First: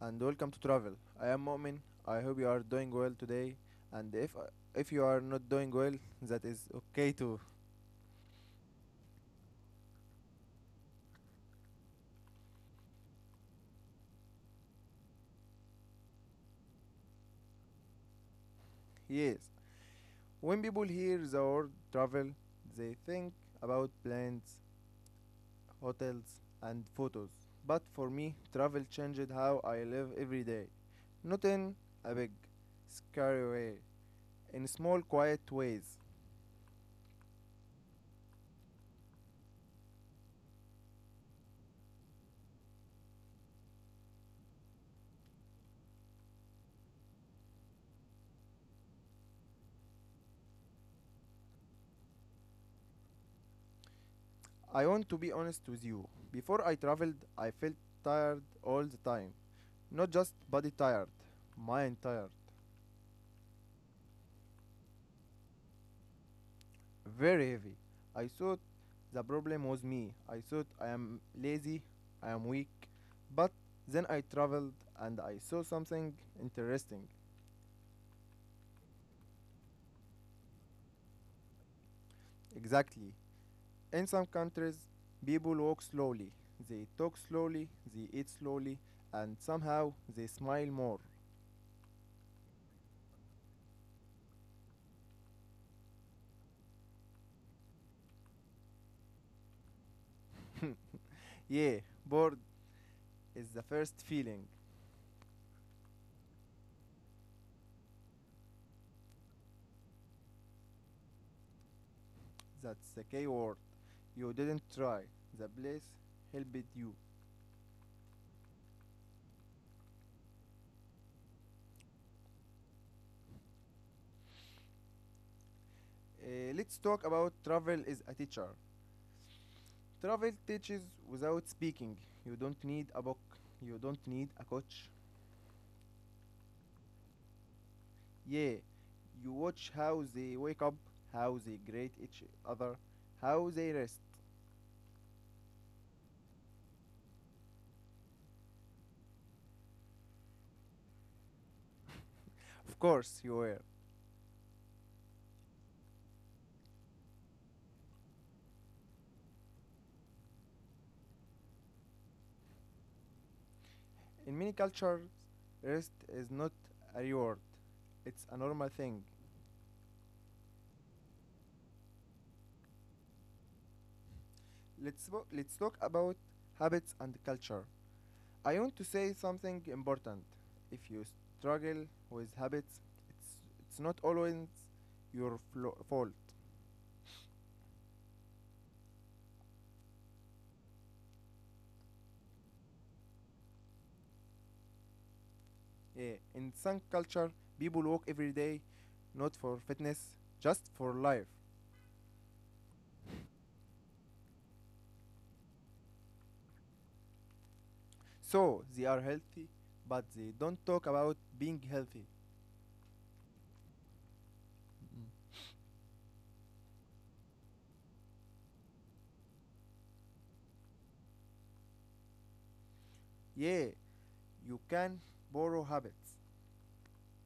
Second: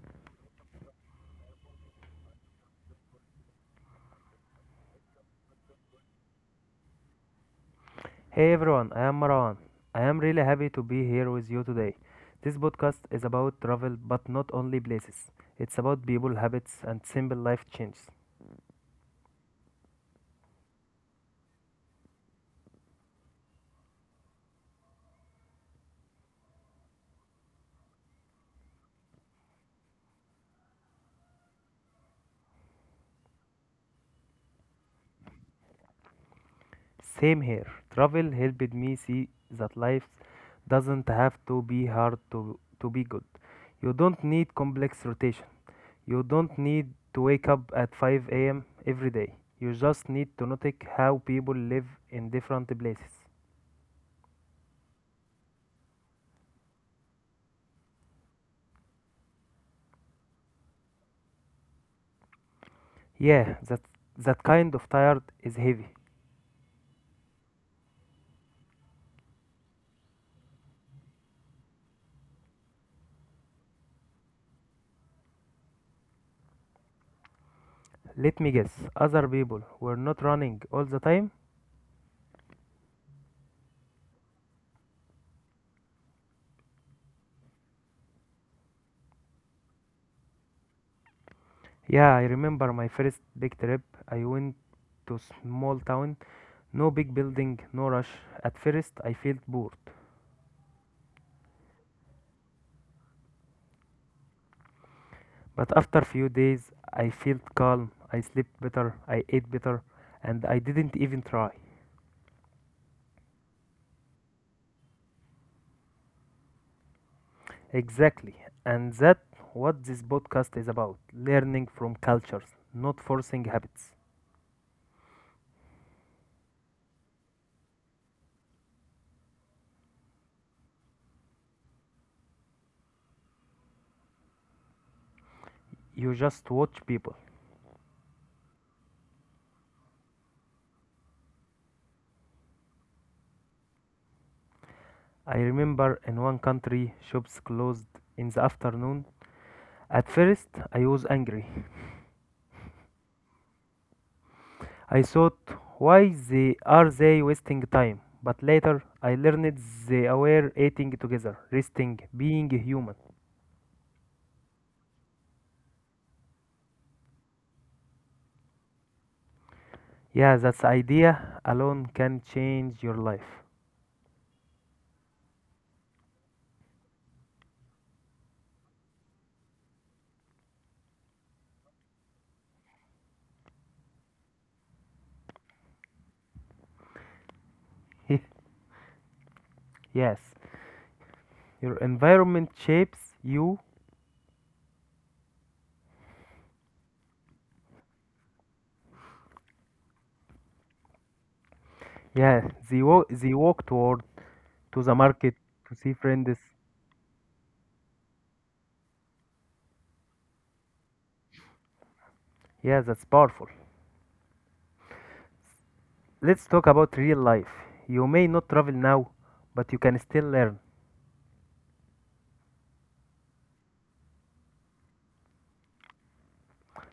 and welcome to Travel. I am Mu'min. I hope you are doing well today and if you are not doing well that is okay too. Hey everyone, I am Marwan. I am really happy to be here with you today. This podcast is about travel, but not only places. It's about people, habits, and simple life changes. Yes. When people hear the word travel they think about planes, hotels and photos. But for me travel changed how I live every day. Not in a big scary way, in small quiet ways. Same here. Travel helped me see that life doesn't have to be hard to be good. You don't need complex rotation. You don't need to wake up at 5 a.m. every day. You just need to notice how people live in different places. I want to be honest with you. Before I traveled, I felt tired all the time. Not just body tired, mind tired. Yeah, that kind of tired is heavy. Very heavy. I thought the problem was me. I thought I am lazy, I am weak. But then I traveled and I saw something interesting. Let me guess, other people were not running all the time? Exactly. In some countries, people walk slowly, they talk slowly, they eat slowly, and somehow they smile more. Yeah, I remember my first big trip. I went to small town, no big building, no rush. At first, I felt bored, Yeah, bored is the first feeling. but after few days, I felt calm. I slept better, I ate better, and I didn't even try. That's the key word. You didn't try. The place helped you. Exactly, and that's what this podcast is about: learning from cultures, not forcing habits. Let's talk about travel as a teacher. Travel teaches without speaking. You don't need a book. You don't need a coach. You just watch people. Yeah, you watch how they wake up, how they greet each other, how they rest. I remember in one country shops closed in the afternoon. At first, I was angry. Of course, you were. I thought, why they are they wasting time? But later, I learned they were eating together, resting, being human. In many cultures, rest is not a reward. It's a normal thing. Yeah, that idea alone can change your life. Let's let's talk about habits and culture. I want to say something important. If you struggle with habits, it's it's not always your fault. Yes, your environment shapes you. Yeah. In some culture, people walk every day, not for fitness, just for life. Yeah, they walk toward to the market to see friends. So they are healthy, but they don't talk about being healthy. Yeah, that's powerful. Mm. Let's talk about real life. You may not travel now, but you can still learn. Yeah, you can borrow habits.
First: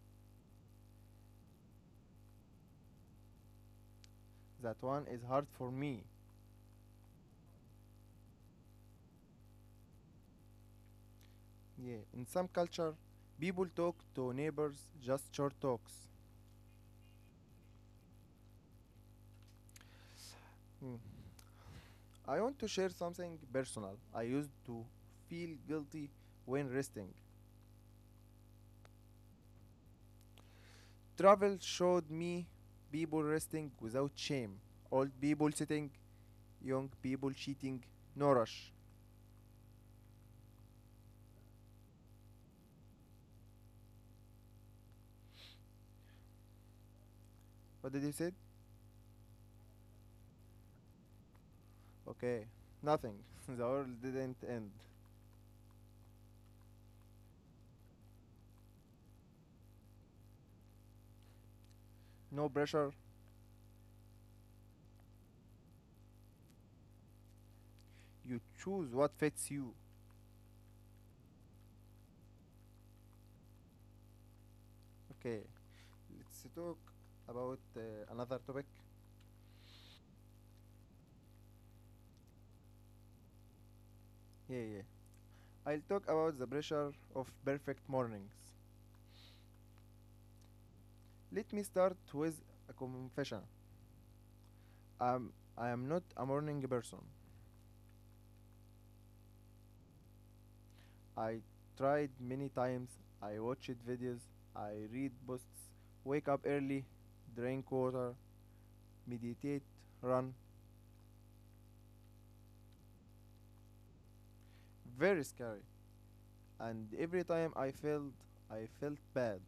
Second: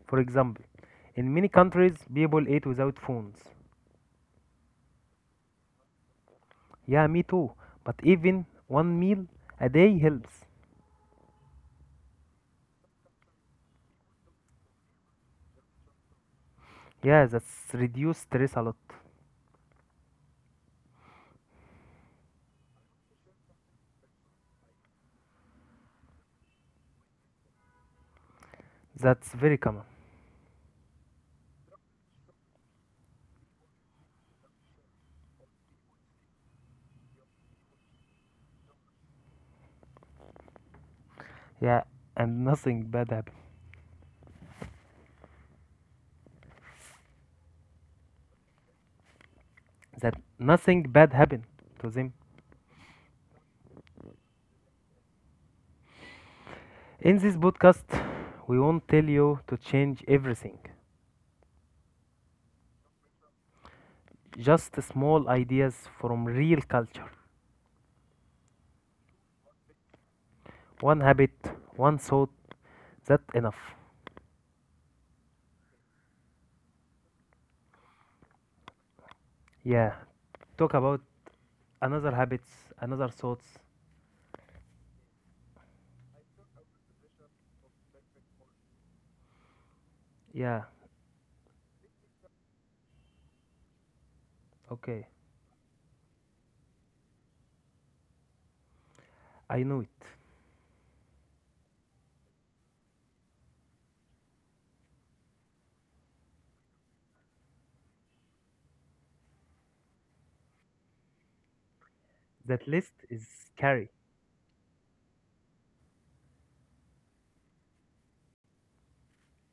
For example, in many countries, people eat without phones. That one is hard for me. Yeah, me too. But even one meal a day helps. Yeah, in some culture, people talk to neighbors just short talks. Yeah, that's reduce stress a lot. Mm. I want to share something personal. I used to feel guilty when resting. That's very common. Travel showed me people resting without shame, old people sitting, young people cheating, no rush. Yeah, and nothing bad happen. What did you say? That nothing bad happened to them. Okay, nothing. The world didn't end. In this podcast, we won't tell you to change everything. No pressure. Just small ideas from real culture. You choose what fits you. One habit, one thought, that enough. Okay, let's talk about another topic. Yeah. Talk about another habits, another thoughts. Yeah, yeah. I'll talk about the pressure of perfect mornings. Yeah. Let me start with a confession. Okay. I'm I am not a morning person. I know it. I tried many times. I watched videos. I read posts. Wake up early, drink water, meditate, run. That list is scary. Very scary. And every time I failed, I felt bad.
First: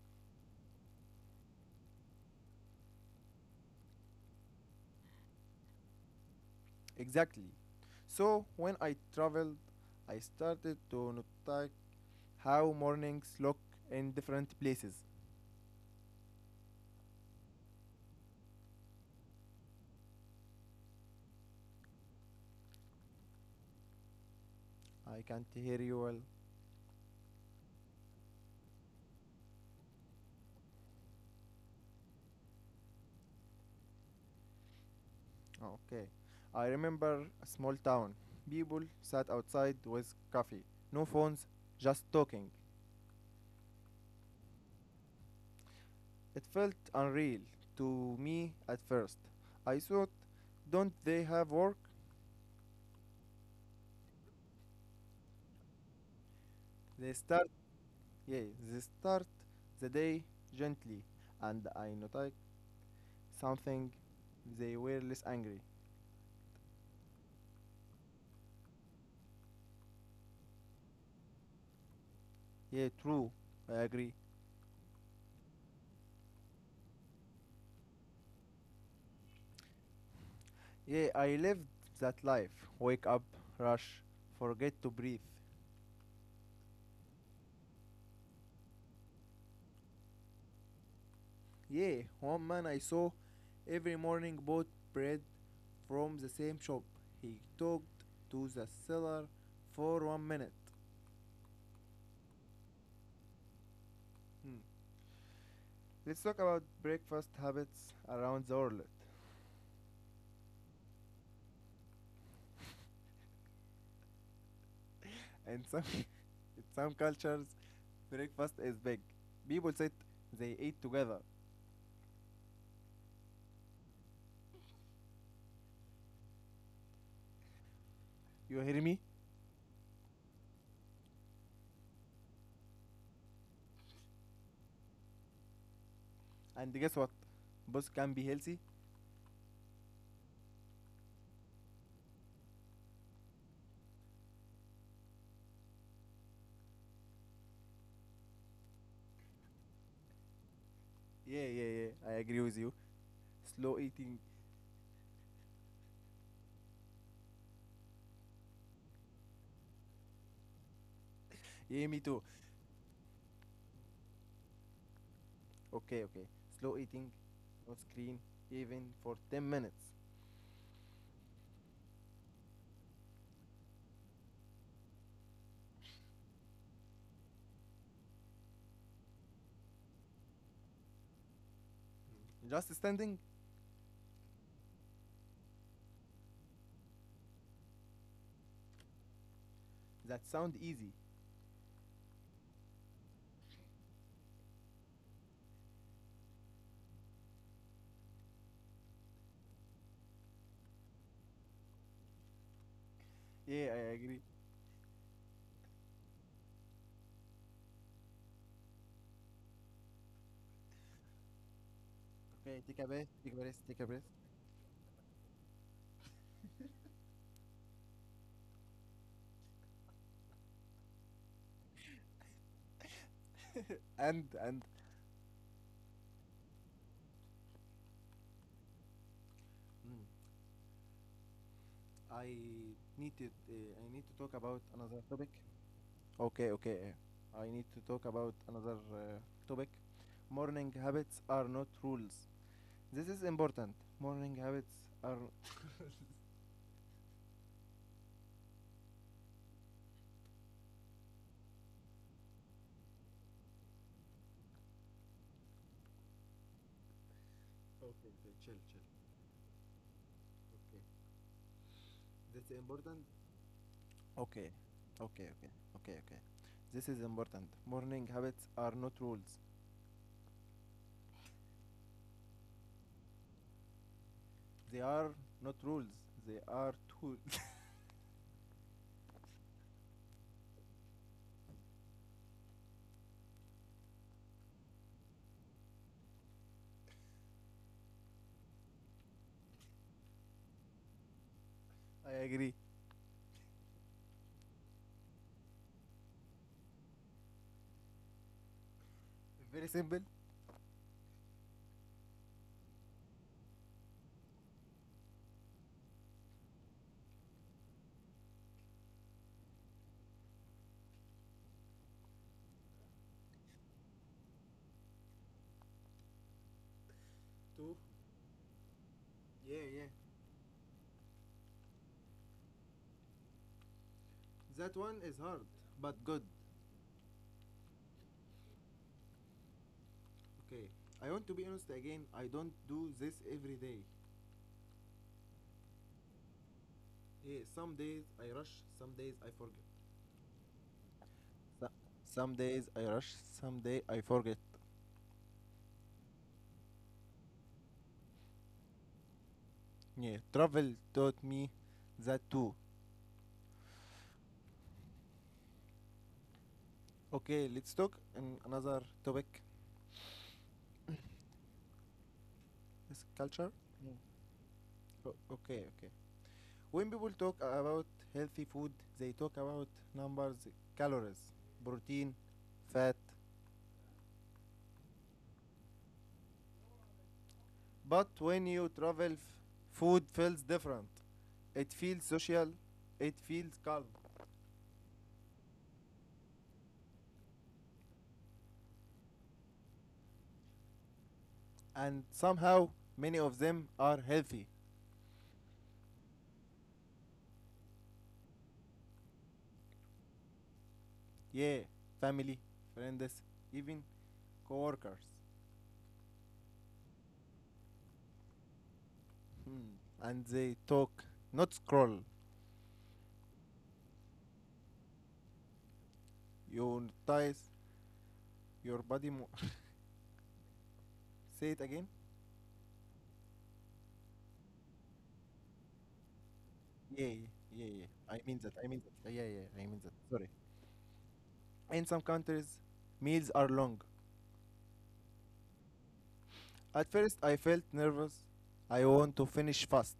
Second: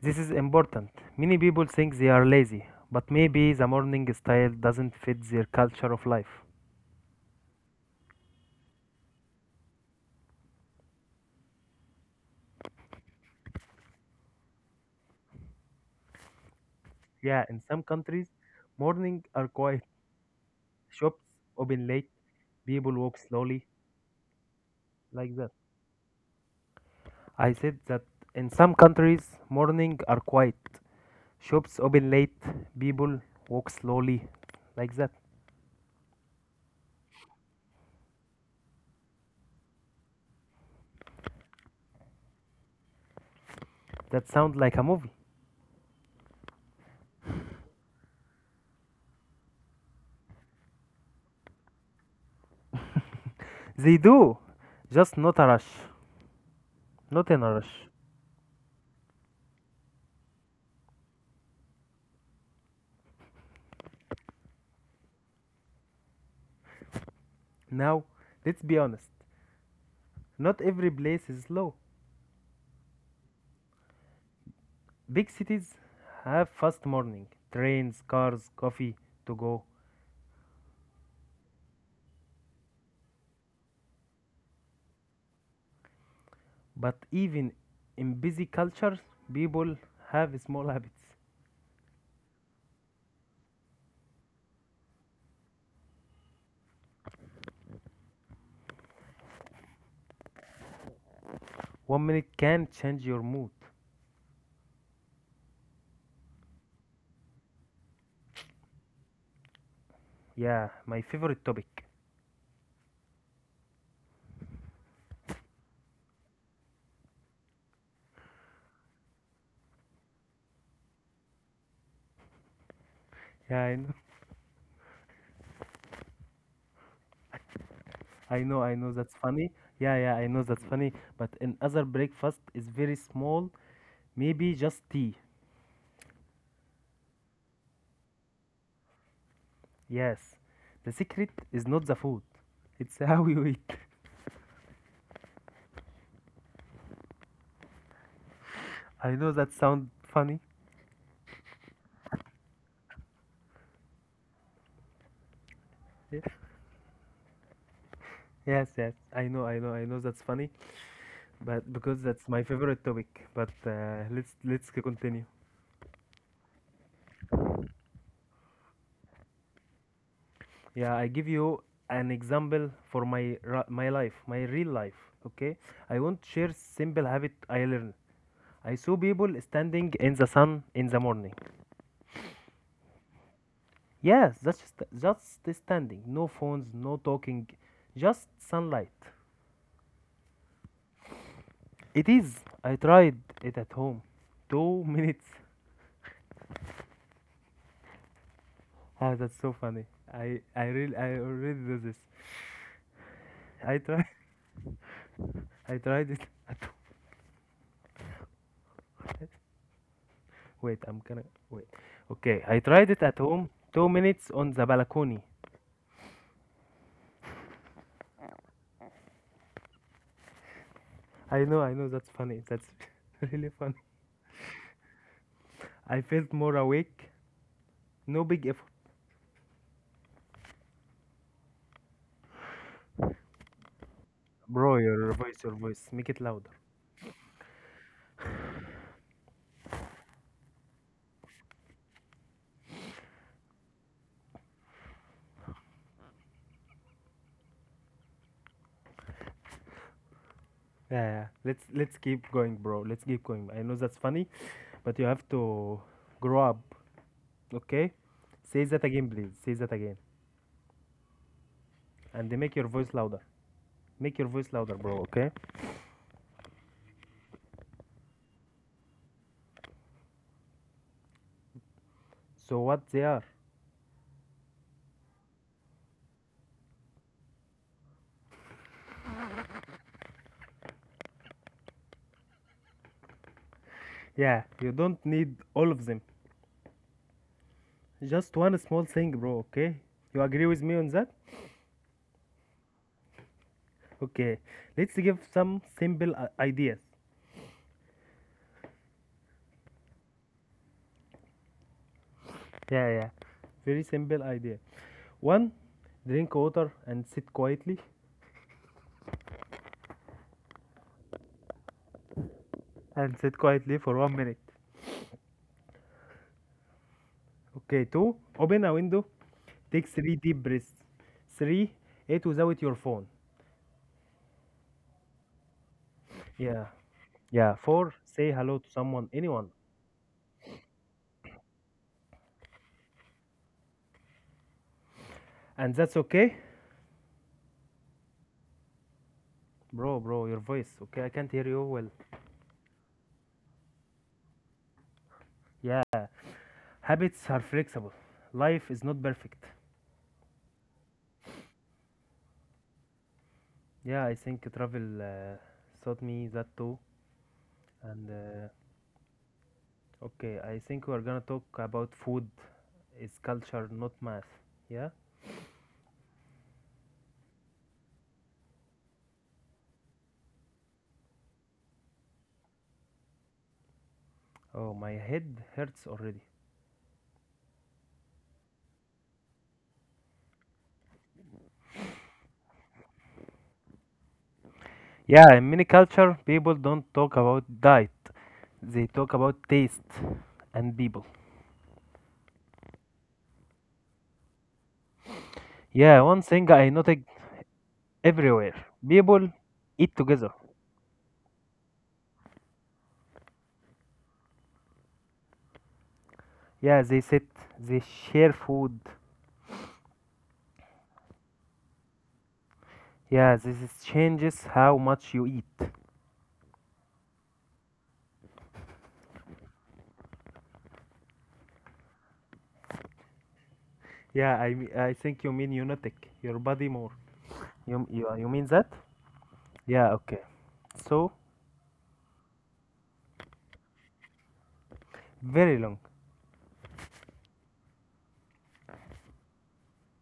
This is important. Many people think they are lazy, but maybe the morning style doesn't fit their culture of life. Exactly. So when I traveled, I started to notice how mornings look in different places. Yeah, in some countries, morning are quiet. Shops open late. People walk slowly I like can't that. hear you well. I said that in some countries, morning are quiet. Shops open late. People walk slowly like that. Okay. I remember a small town. People sat outside with coffee. No phones, just talking. That sounds like a movie. It felt unreal to me at first. I thought, don't they have work? They do, just not a rush. They Not in start, a rush. yeah, they start the day gently. And I noticed something. They were less angry. Now, let's be honest. Not every place is slow. Yeah, true. I agree. Big cities have fast morning, trains, cars, coffee to go. Yeah, I lived that life. Wake up, rush, forget to breathe. But even in busy cultures, people have small habits. Yeah, one man I saw every morning bought bread from the same shop. He talked to the seller for 1 minute. 1 minute can change your mood. Hmm. Let's talk about breakfast habits around the world. Yeah, my favorite topic. In some cultures, breakfast is big. People sit, they eat together. Yeah, I know, You I hear know me? that's funny. Yeah, yeah, I know that's funny. But another breakfast is very small, maybe just tea. And guess what? Both can be healthy. Yes, the secret is not the food, it's how you eat. I know that sounds funny. Yeah, yeah, yeah. I agree with you. Slow eating. Ye- Yes, yes, I know that's funny, but Yeah, me because too. that's my favorite topic. But let's continue. Okay, okay. Slow eating, no screen, even for 10 minutes. Yeah, I give you an example for my life, my real life. Okay, I want to share simple habit I learned. I saw people standing in the sun in the morning. Just standing? Yes, that's just standing, no phones, no talking, just sunlight. That sound easy. It is. I tried it at home. Two minutes. Ah, that's so funny. I already do this. Yeah, I I try agree. I tried it at home. Wait, I'm gonna wait. Okay, Okay, I take a tried it breath, at take a home. breath, take a Two breath. minutes on the balcony. I know, I know. That's funny. That's really funny. And, and, I felt more awake. No big effort, mm, I I need to talk about bro. another Your topic. voice, your voice. Make it Okay, louder. okay. I need to talk about another topic. Morning habits are not rules. This is important. Morning habits are. Yeah, yeah. Let's keep going, bro. Let's keep going. I know that's funny, but you have to grow up. Okay, Okay? okay, chill, Say chill. that again, please. Say that again. Okay. And That's make your voice important. louder. Make your Okay, voice louder, bro, okay, okay? okay, okay, okay. This is important. Morning habits are not rules. So, what they are? They are not rules. They are tools. Yeah, you don't need all of them. Just one small thing, bro, okay? You agree with me on that? I agree. Okay. Let's give some simple ideas. Very simple. Yeah, yeah. Very simple idea. One, drink water and sit quietly for 1 minute. Two. Okay, two, open a window, Yeah, yeah. take three deep breaths. Three, eat without your phone. That one is hard, but good. Yeah, yeah, four, say hello to someone, anyone. Okay. I want to be honest again. I don't do this every day. And that's okay? Yeah, some days I rush, some days I forget. Bro, bro, your voice, okay? I can't hear So- you well. some days I rush, some day I forget. Yeah, habits are flexible. Life is not perfect. Yeah, travel taught me that too. Yeah, I think travel taught me that too. Okay, let's talk And in another topic. okay, I think we're gonna talk about food Is is culture. culture, not math. Yeah? Okay, okay. When people talk about healthy food, they talk about numbers, calories, protein, fat. Oh, my head hurts already. But when you travel, food feels different. It feels social. It feels calm. Yeah, in many culture, people don't talk about diet. They talk about taste and people. And somehow, many of them are healthy. Yeah, one thing I noticed everywhere. People eat together. Yeah, family, friends, even coworkers. Yeah, they sit, they share food. Hmm. And they talk, not scroll. Yeah, this is changes how much you eat. You notice Your body mo Say it again? Yeah, I think you mean unitic, your body more. Yeah, yeah, yeah, You, yeah. you, I you mean mean that. that? I mean that. Yeah, yeah, I mean Yeah, that. okay. Sorry. So, In some countries, meals are long. very long. At first, I felt nervous. I want to finish fast.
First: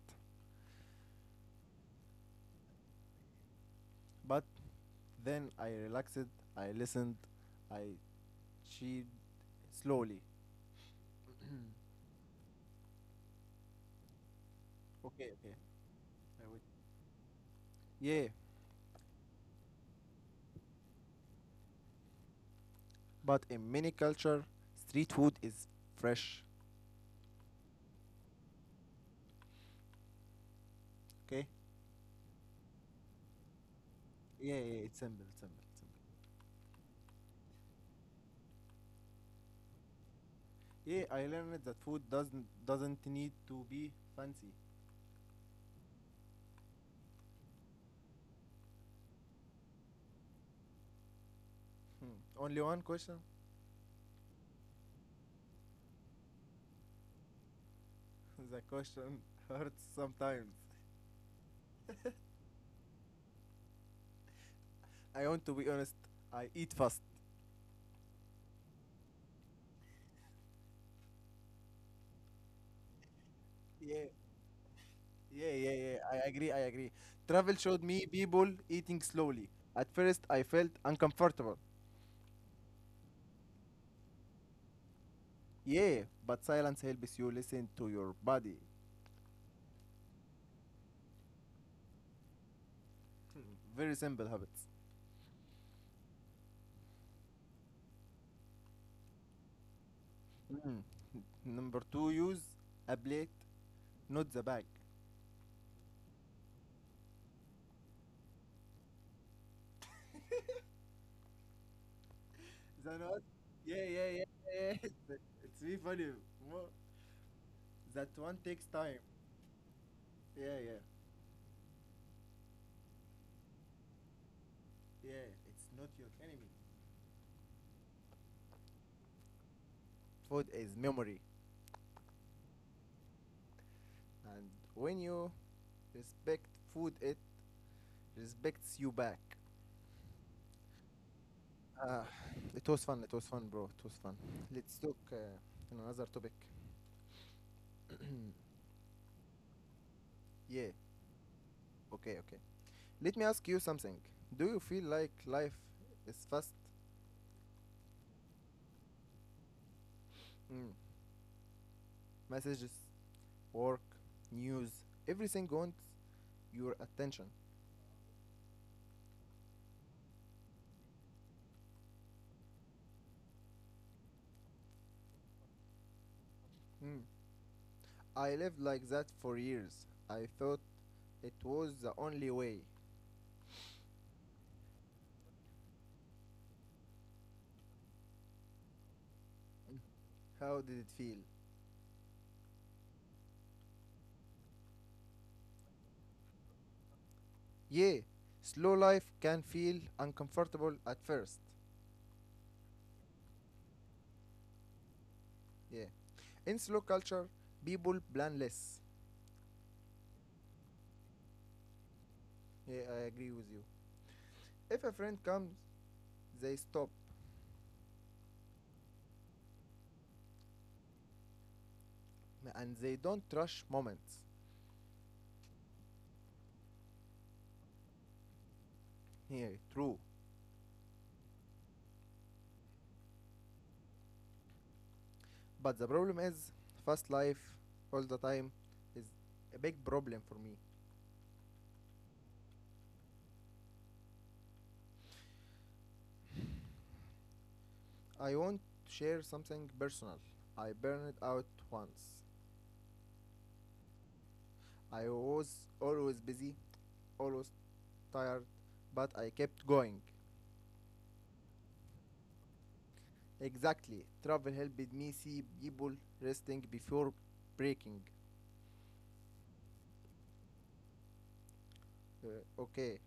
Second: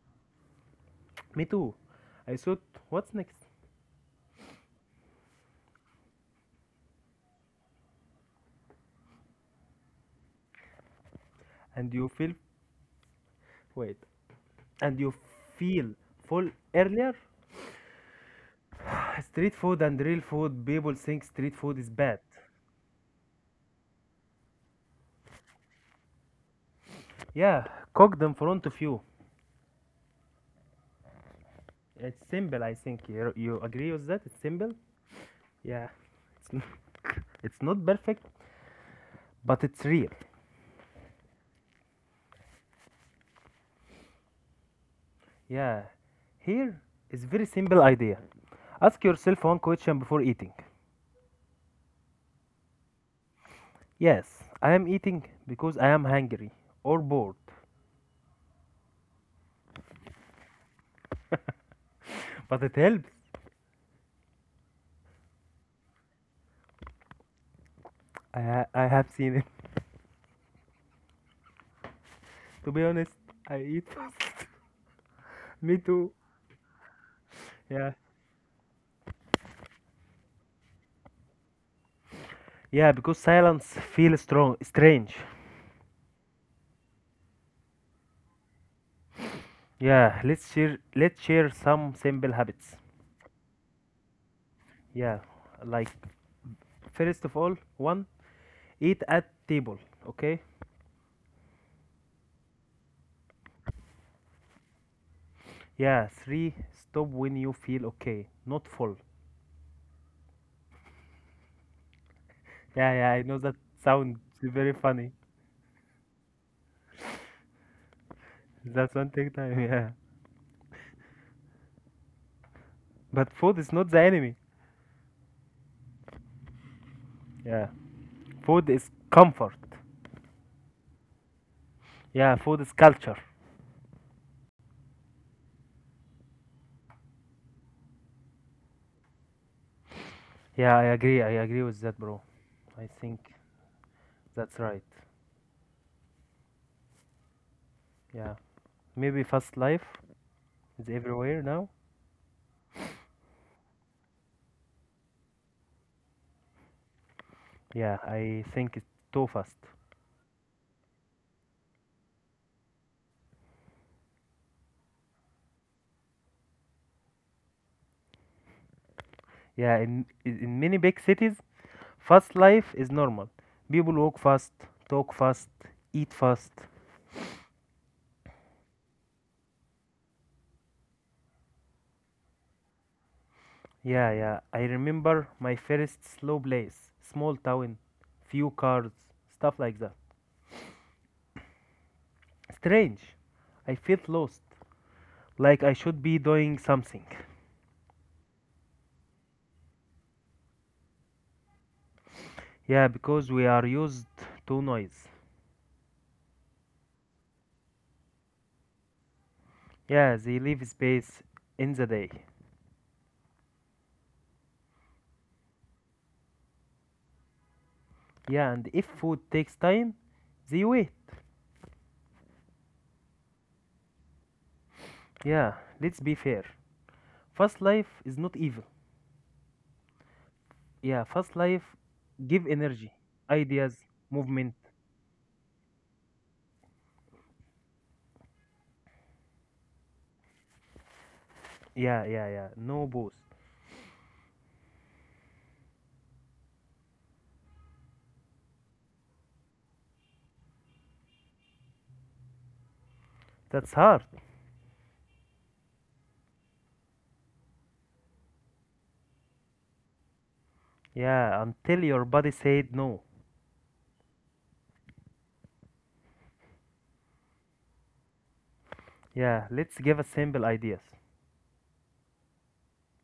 Me too. I thought, what's next? But then I relaxed, I listened, I chewed slowly. And you feel, wait, and you Okay, okay. feel full earlier? Yeah, Street food and real food, people think street food is bad. but in many culture, street food is fresh. Yeah, cooked in front of you. Okay? It's simple, I think. You agree with that? It's Yeah, simple? yeah, it's simple, simple, Yeah. simple. It's, n- it's not perfect, but it's real. Yeah, I learned that food doesn't need to be fancy. Yeah. Here is very simple idea. Ask yourself one question before eating. Hmm. Only one question. Yes, I am eating because I am hungry or bored. The question hurts sometimes. But it helps. I want to be honest. I eat fast. I have seen it. To be honest, I eat Yeah, fast. yeah, yeah, Me yeah. too. I agree. I agree. Travel showed Yeah. me people eating slowly. At first, I felt uncomfortable. Yeah, because silence feels strong, strange. Yeah, but silence helps you listen to your body. Yeah, let's share some simple habits. Very simple habits. Yeah, like first of all, one, eat at table, okay? Mm. Number two, use a plate, not the bag. Yeah, three, stop when you feel okay, not full. Yeah, That yeah, one, I know that yeah, yeah, yeah, sounds yeah. very yeah. funny. It's really funny. Mo- That one takes time. That's one take time, yeah. Yeah, yeah, But food is not the enemy. yeah. It's not your enemy. Yeah, food is comfort. Food is memory, Yeah, food is culture. and when you respect food, it respects you back. Yeah, I agree with that, Uh, bro. it I was fun. It think was fun, bro. It was fun. that's right. Let's talk on another topic. Yeah, maybe fast life Yeah. is everywhere now. Okay. Okay. Let me ask you something. Do you feel like life is fast? Yeah, I think it's too fast. Mm. Messages, work, news, everything wants your attention. Yeah, in many big cities, fast life is normal. People walk fast, talk fast, eat fast. Mm. I lived like that for years. I thought it was the only way. Yeah, yeah. I remember my first slow place, small town, few cars, stuff like that. How did it feel? Strange. I felt lost, like I should be doing something. Yeah, slow life can feel uncomfortable at first. Yeah, because we are used to noise. Yeah. In slow culture, people plan less. Yeah, they leave space in the day. Yeah, I agree with you. If a friend comes, they stop Yeah, and if food takes time, they wait. and they don't rush moments. Yeah, let's be fair. Fast life is not evil. Yeah, true. Yeah, fast life give energy, ideas, movement. But the problem is fast life all the time is a big problem for me. Yeah, yeah, yeah. No booze. I want to share something personal. I burned out once. That's hard. I was always busy, always tired, but I kept going. Yeah, until your body said no. Exactly. Travel helped me see people resting before breaking. Yeah, let's give a simple ideas. Okay.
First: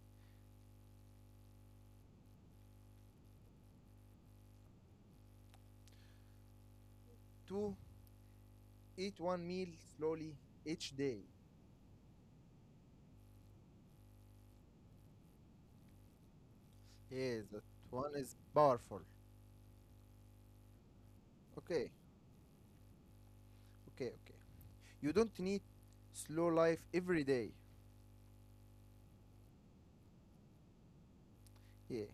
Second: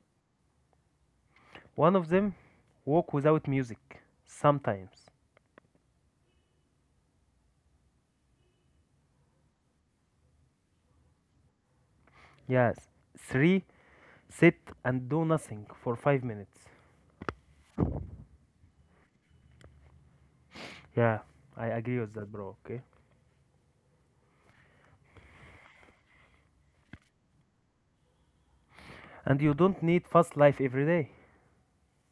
One of them, walk without music. Sometimes. Two, eat one meal slowly each day. Yes. Three, sit and do nothing for 5 minutes. Yes, that one is powerful. Yeah, I Okay, agree with that, bro. Okay. okay, okay. You don't need slow life every day. And you don't need fast life every day. Yeah.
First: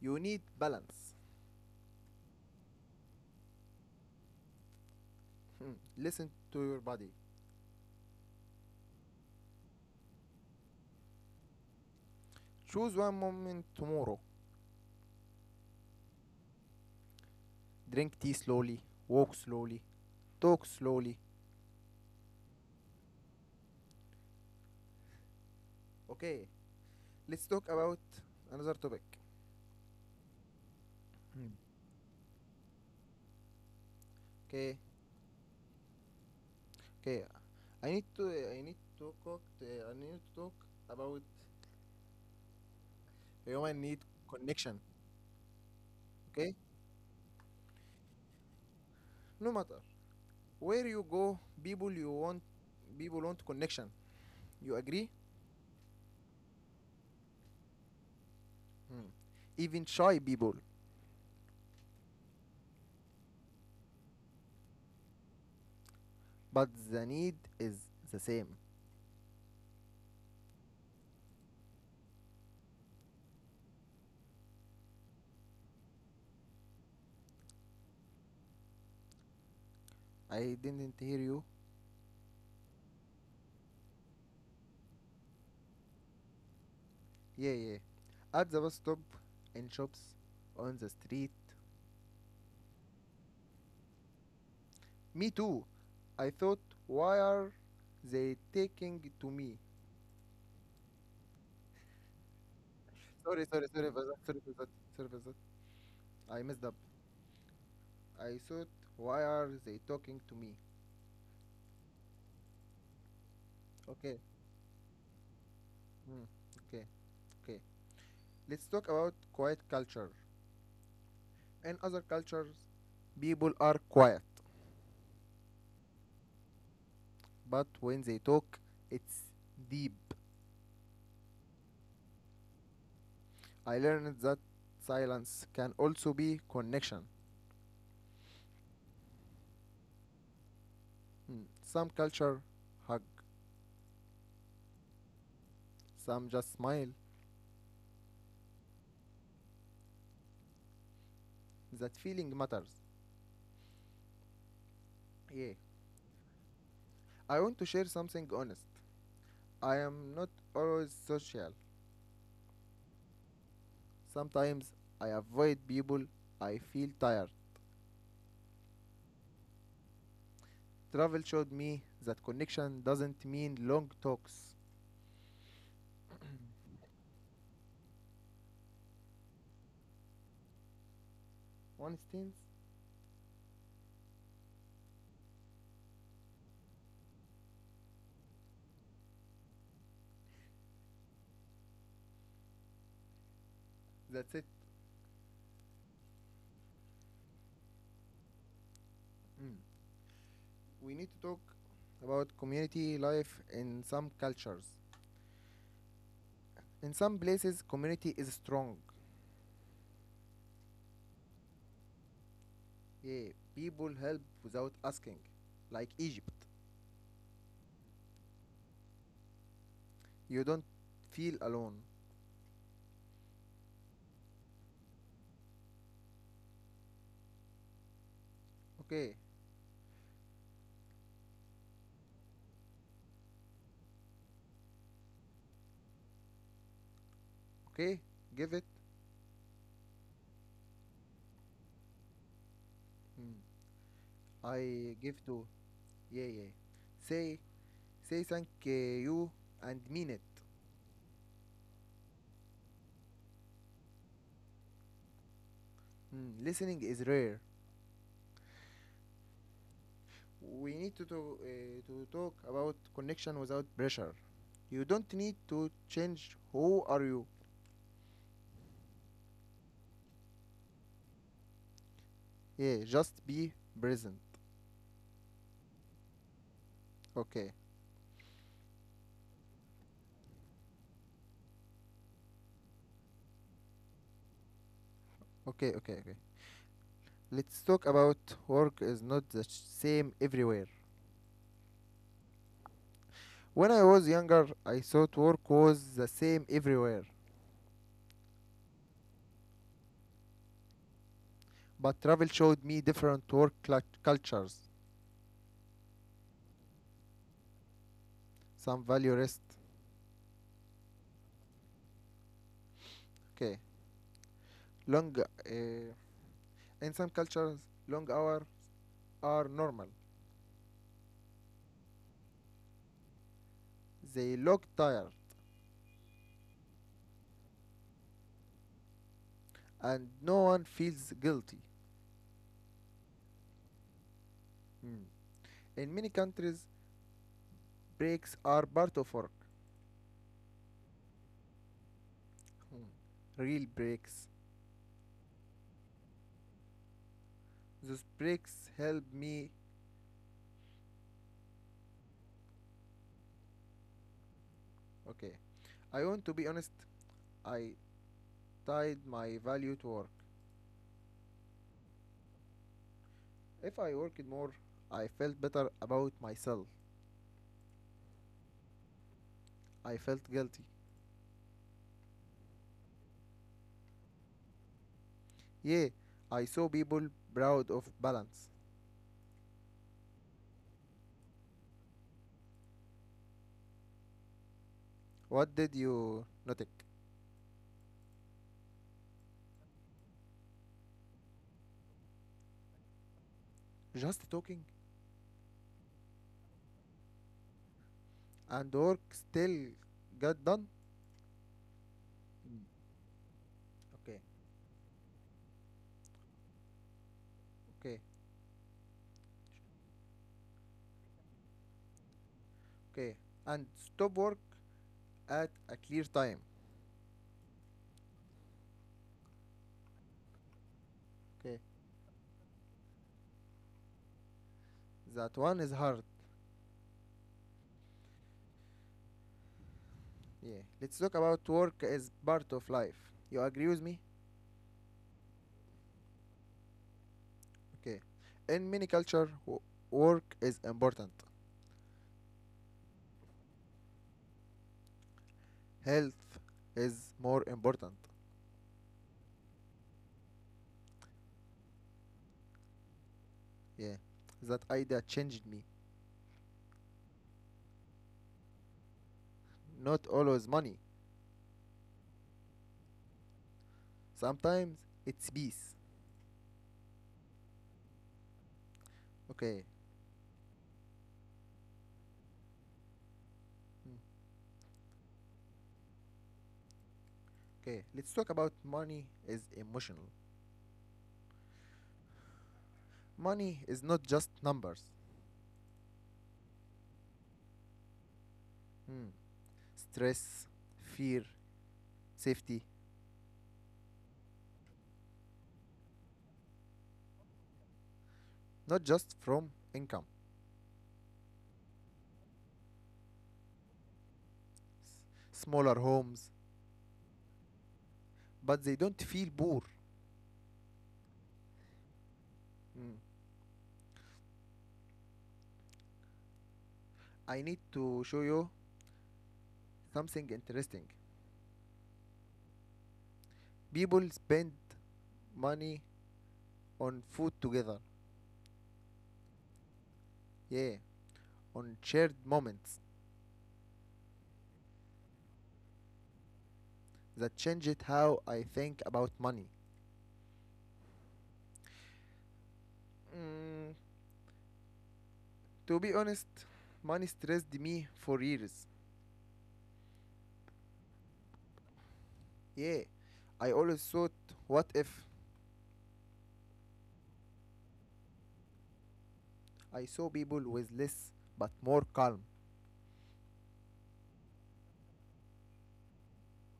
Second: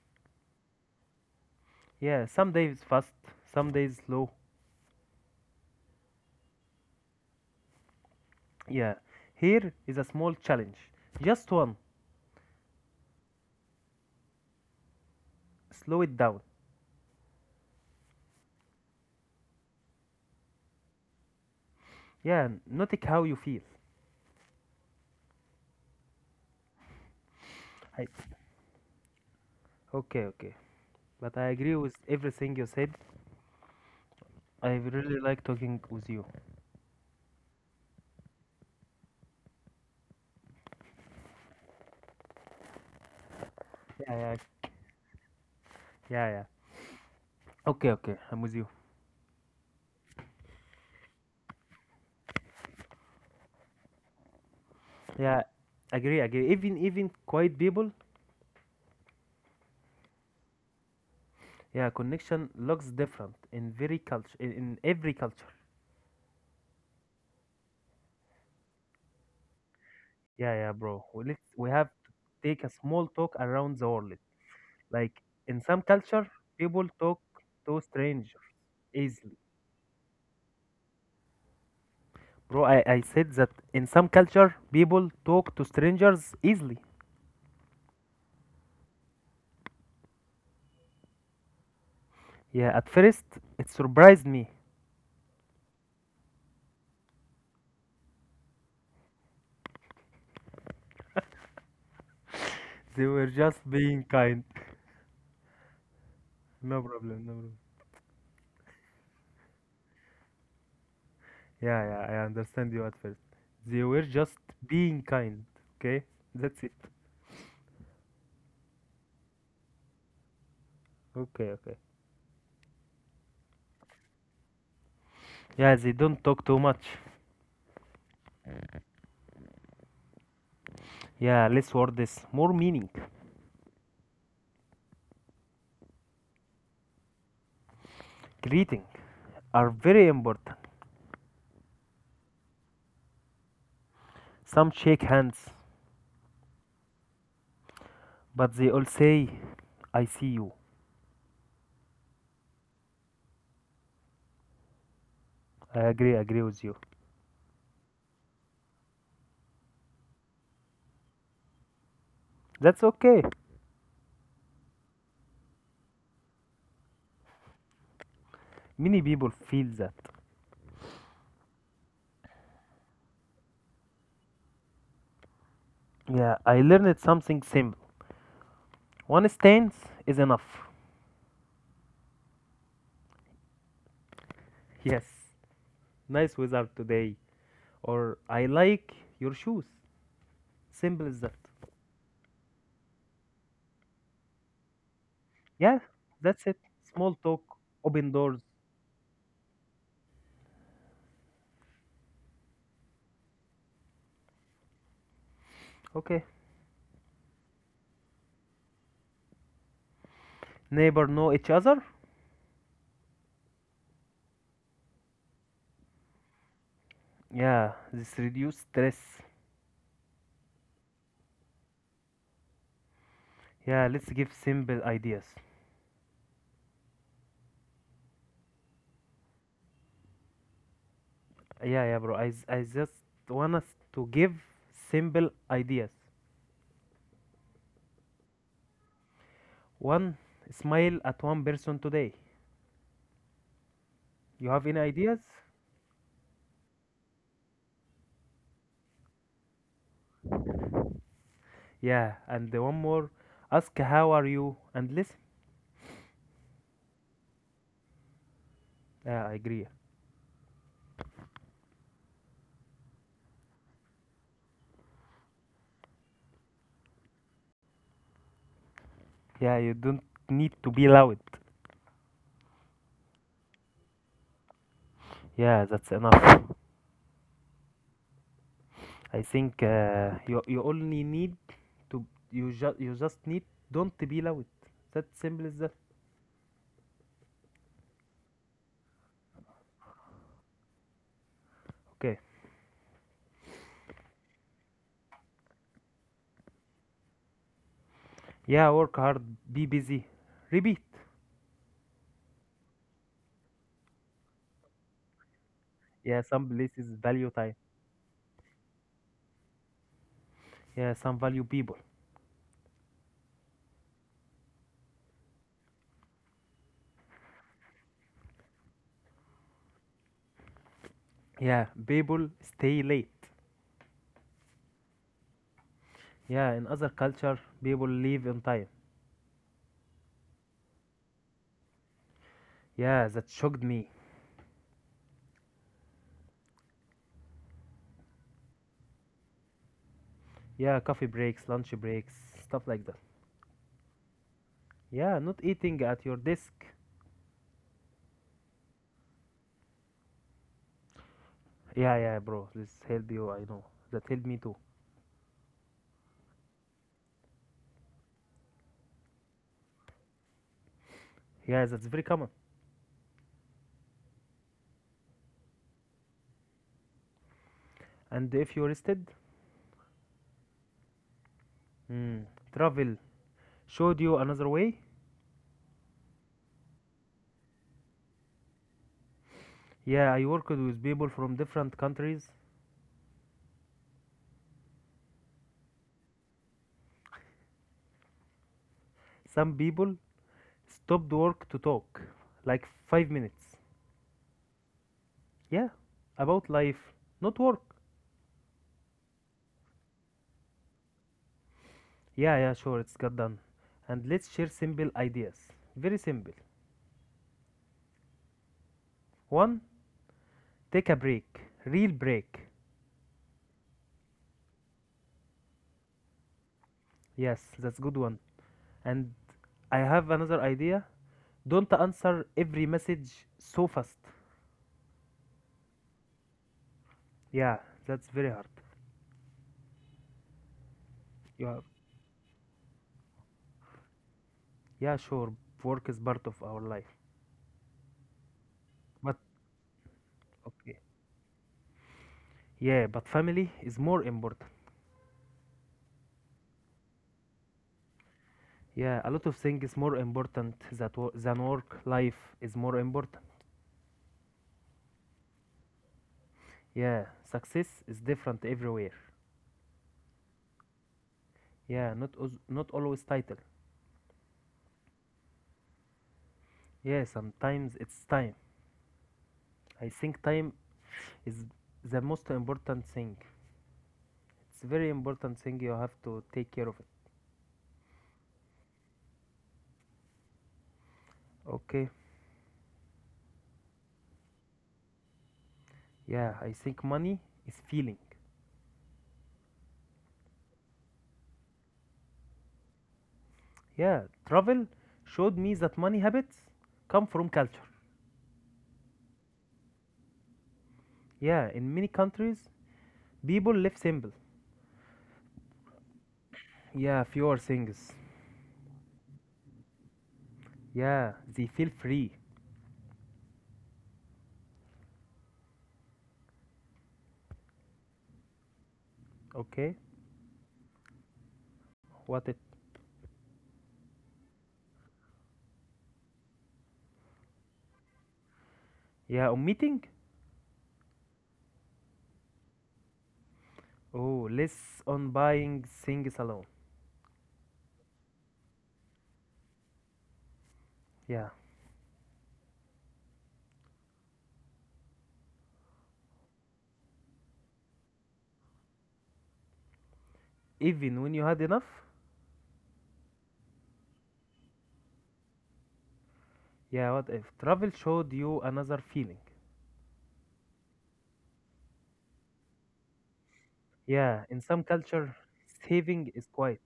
You need balance. Yeah, some days fast, some days slow. Hmm. Listen to your body. Yeah, here is a small challenge. Just one. Choose one moment tomorrow. Slow it down. Drink tea slowly, walk slowly, talk slowly. Yeah, notice how you feel. Okay, let's talk about I another topic. Okay, okay. But I Hmm. agree with everything you said. I Okay, really like talking with you. okay. I need to talk I need to talk about human need Yeah, yeah, connection. yeah, yeah. Okay, Okay, okay. I'm with you. no matter where you go, people want connection. You agree? Yeah, agree, agree. Even quiet people. Hmm. Even shy people, Yeah, connection looks different in very culture in every culture. but the need is the same. Yeah, yeah, bro. We have to take a small talk around the world. Like in some culture, people talk to strangers easily. I didn't hear you. Bro, I said that in some culture, people talk to strangers easily. Yeah, yeah. At the bus stop, in shops, on the street. Yeah, at first, it surprised me. Me too. I thought, why are they taking it to me? They were Sorry, just sorry, sorry being for that. kind. Sorry for that. Sorry for that. I messed up. No problem, no problem. I thought, why are they talking to me? Yeah, yeah, I understand you at first. They were Okay. just being kind. Okay, Hmm. that's it. Okay. Okay. Let's talk about quiet culture. Okay, okay. In other cultures, people are quiet. Yeah, they don't talk too much. But when they talk, it's deep. Yeah, less words, more meaning. I learned that silence can also be connection. Greeting are very important. Hmm, some culture hug, Some shake hands. some just smile. But they all say, I see you. That feeling matters. Yeah. I agree, agree with you. I want to share something honest. I am not always social. That's okay. Sometimes I avoid people. I feel tired. Many people feel that. Travel showed me that connection doesn't mean long talks. Yeah, I learned something simple. One stance is enough. One instance, Yes, nice weather today. Or I like your shoes. Simple as that. that's it. Yeah, that's it. Small talk, open doors. Mm. We need to talk about community life in some cultures. Okay. In some places, community is strong. Neighbor know each other? Yeah, people help without asking, like Egypt. Yeah, this reduce stress. You don't feel alone. Yeah, let's give simple ideas. Okay, Yeah, yeah, bro. I just want us to give simple ideas. okay, give it. One, smile at one person today. Mm, You have any I ideas? give to. Yeah, yeah. Say, say thank you and mean it. Yeah, and the one more, ask how are you and listen. Mm, listening is rare. Yeah, I agree. We need to talk about connection without pressure. You don't need to change who are you. Yeah, you don't need to be loud. Yeah, just be present. Yeah, that's enough. Okay, I think you only need to you just need don't be loud. That simple as that. okay, okay, okay. Let's talk about work is not the same everywhere. Okay. When I was younger, I thought work was the same everywhere, Yeah, work hard, be busy, repeat. but travel showed me different work cultures. Yeah, some places value time. Some value rest. Yeah, some value people. Okay, long. In some cultures, long hours are normal. Yeah, people stay late. They look tired, Yeah, in other culture, people leave on time. and no one feels guilty. Yeah, that shocked me. Mm. In many countries, breaks are part of work. Yeah, coffee breaks, lunch breaks, stuff like Mm. that. Real breaks. Yeah, not eating at your desk. Those bricks help me. Yeah, yeah, bro, this help you, I know. That helped me too. Okay. I want to be honest. I tied my value to work. Yeah, that's very common. If I worked more, I felt better about myself. And if you rested, I felt guilty. hmm, travel showed you another way. Yeah, I saw people proud of balance. Yeah, I worked with people from different countries. What did you notice? Some people stopped work to talk, like 5 minutes. Just talking Yeah, about life, not work. and work still got done? Yeah, yeah, sure, it's got done. And Okay, let's share simple ideas. Very simple. okay, One, take a break, real break. okay. And stop work at a clear time. Yes, that's good one. And I have another idea. Okay, Don't answer every message so fast. that one is hard. Yeah, that's very hard. Yeah, let's talk about Yeah, work as part of life. You agree with me? yeah, sure, work is part of our life. Okay. In many But culture, work is okay. important. Yeah, but family is more important. Health is more important. Yeah, a lot of things is more important that than work. Life is more important. Yeah. That idea changed me. Yeah, success is different everywhere. Not always money. Yeah, not not always title. Sometimes it's peace. Yeah, sometimes it's time. Okay. I think time is the most important thing. Mm. It's very important thing you have to take care of it. Okay. Let's talk about money is emotional. Okay. Money is not just numbers. Yeah, I think money is feeling. Hmm. Stress, fear, safety. Yeah, travel showed me that money habits come from culture. Not just from income. Yeah, in many countries, people live simple. S- Smaller homes. Yeah, fewer things. But they don't feel poor. Yeah, they feel free. Mm. I need to show you Okay, something interesting. what it? People spend money on food together. Yeah, on meeting, Yeah, on shared moments. oh, less on buying things alone. That changed how I think about money. Yeah. Mm, to be honest, money stressed me for years. Even when you had enough? Yeah, I always thought, what if Yeah, what if? Travel showed you another feeling. I saw people with less but more calm? Yeah, in some culture, saving is quiet,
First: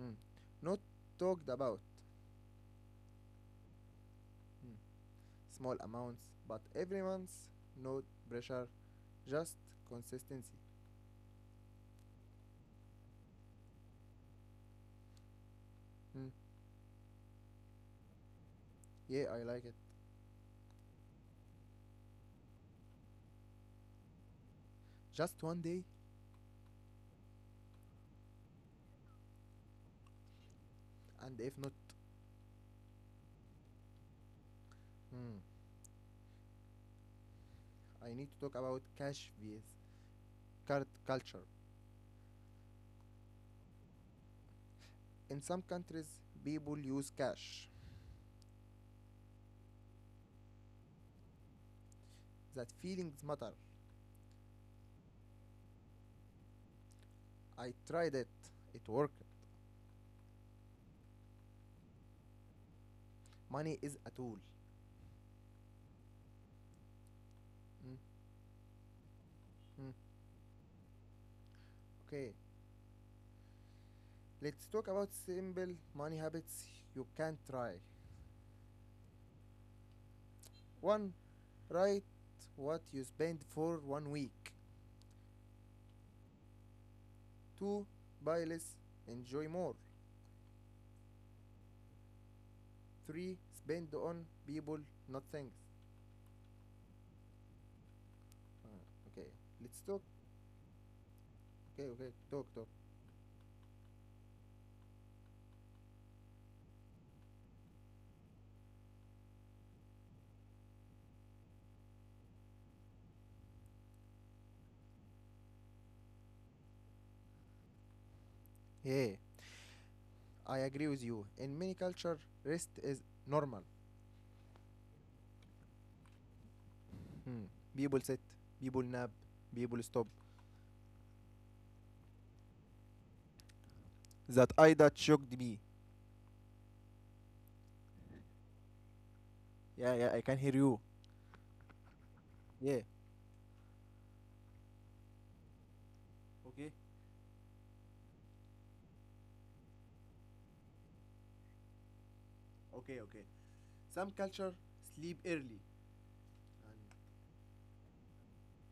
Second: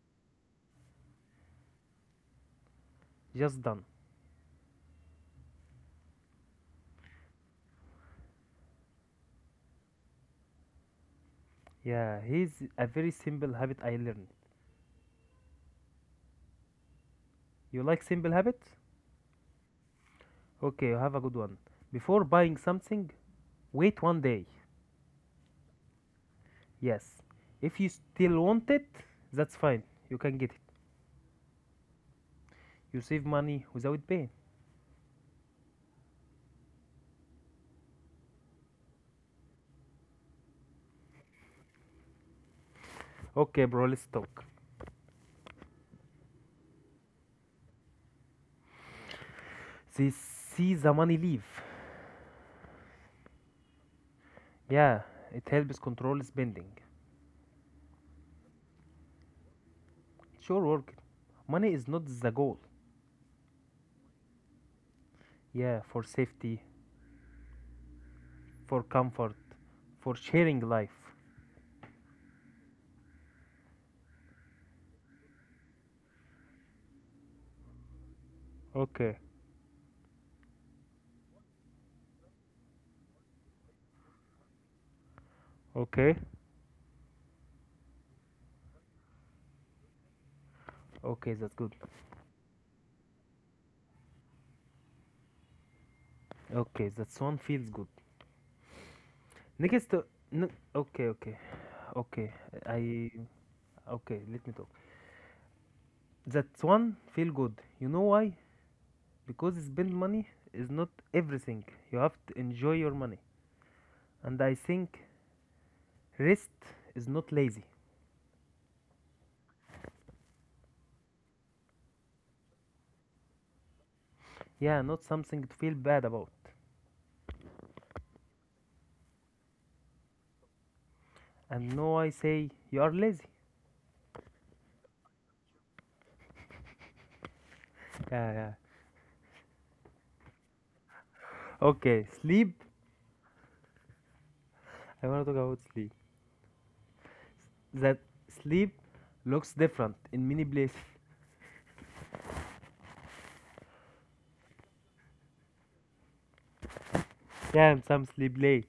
Mm, Not talked about just done. mm, small amounts, but every month, no pressure, just consistency. Yeah, here's a very simple habit I learned. Mm. You like simple habits? Yeah, I like it. Okay, you have a good one. Before buying something, wait one day. Just one day, Yes. If you still want it, that's fine. You can get it. and if not. You save money without paying. Hmm. I need to talk about cash with card culture. Okay, bro, let's talk. In some countries, people use cash. They see the money leave. That feelings matter. Yeah, it helps control spending. I tried it. It worked. Sure, work. Money is not the goal. Money is a tool. Yeah, for safety, Mm, for comfort, mm. for sharing life. Okay, let's talk about simple money habits you can try. Okay, One, write what you spend for one week. okay. Two, buy less, enjoy more. Okay, that's good. Three, spend on people, not things. Okay, that one feels good. Ah, okay, let's Next, talk. n- okay, okay, Okay, okay, okay. talk, talk. I Okay. Let me talk. That one feel good. You know why? Because spend money is not everything. You have to enjoy your money. And I think rest is not lazy. Hey, I agree with you. In many cultures, rest is normal. Yeah, not something to feel bad about. Hmm. People sit, people nap, people stop. And no, I say you are lazy. That shocked me. Yeah, yeah. Yeah, yeah, I can hear you. Okay, sleep. Yeah. I want to talk about sleep. Okay, That sleep looks different in many places. okay, okay. Some culture sleep early, and Yeah, and some sleep late.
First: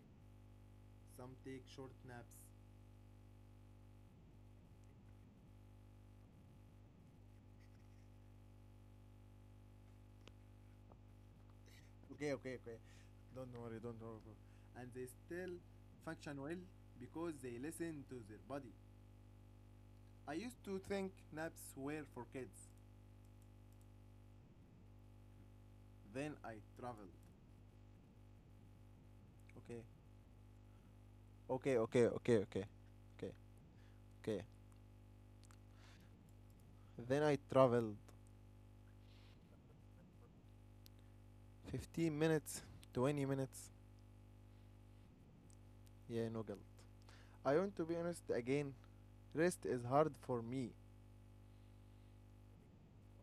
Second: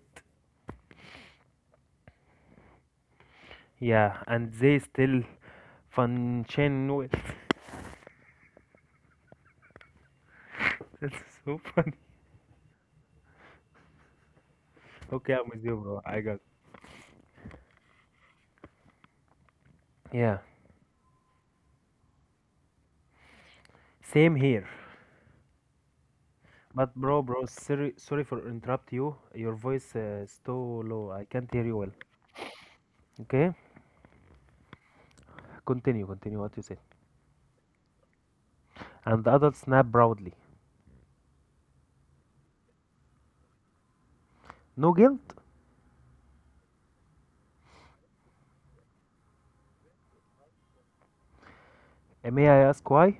some take short naps. Yeah, and they still function well. That's so funny. Okay, okay, okay. Don't worry, don't worry, bro. And they Okay, I'm still with you, bro. I got. function well because they listen to their body. I Yeah, used to think naps were for kids. same here. Then I traveled. But bro, sorry, sorry for interrupt you. Your Okay. voice is too low. I can't hear you Okay, well. okay, okay, okay, okay, Okay, okay. continue what you said. Then I traveled And the adult snapped proudly. 15 minutes, 20 minutes. No guilt? Yeah, no guilt. I want to be honest again. Rest is hard for me. May I ask why?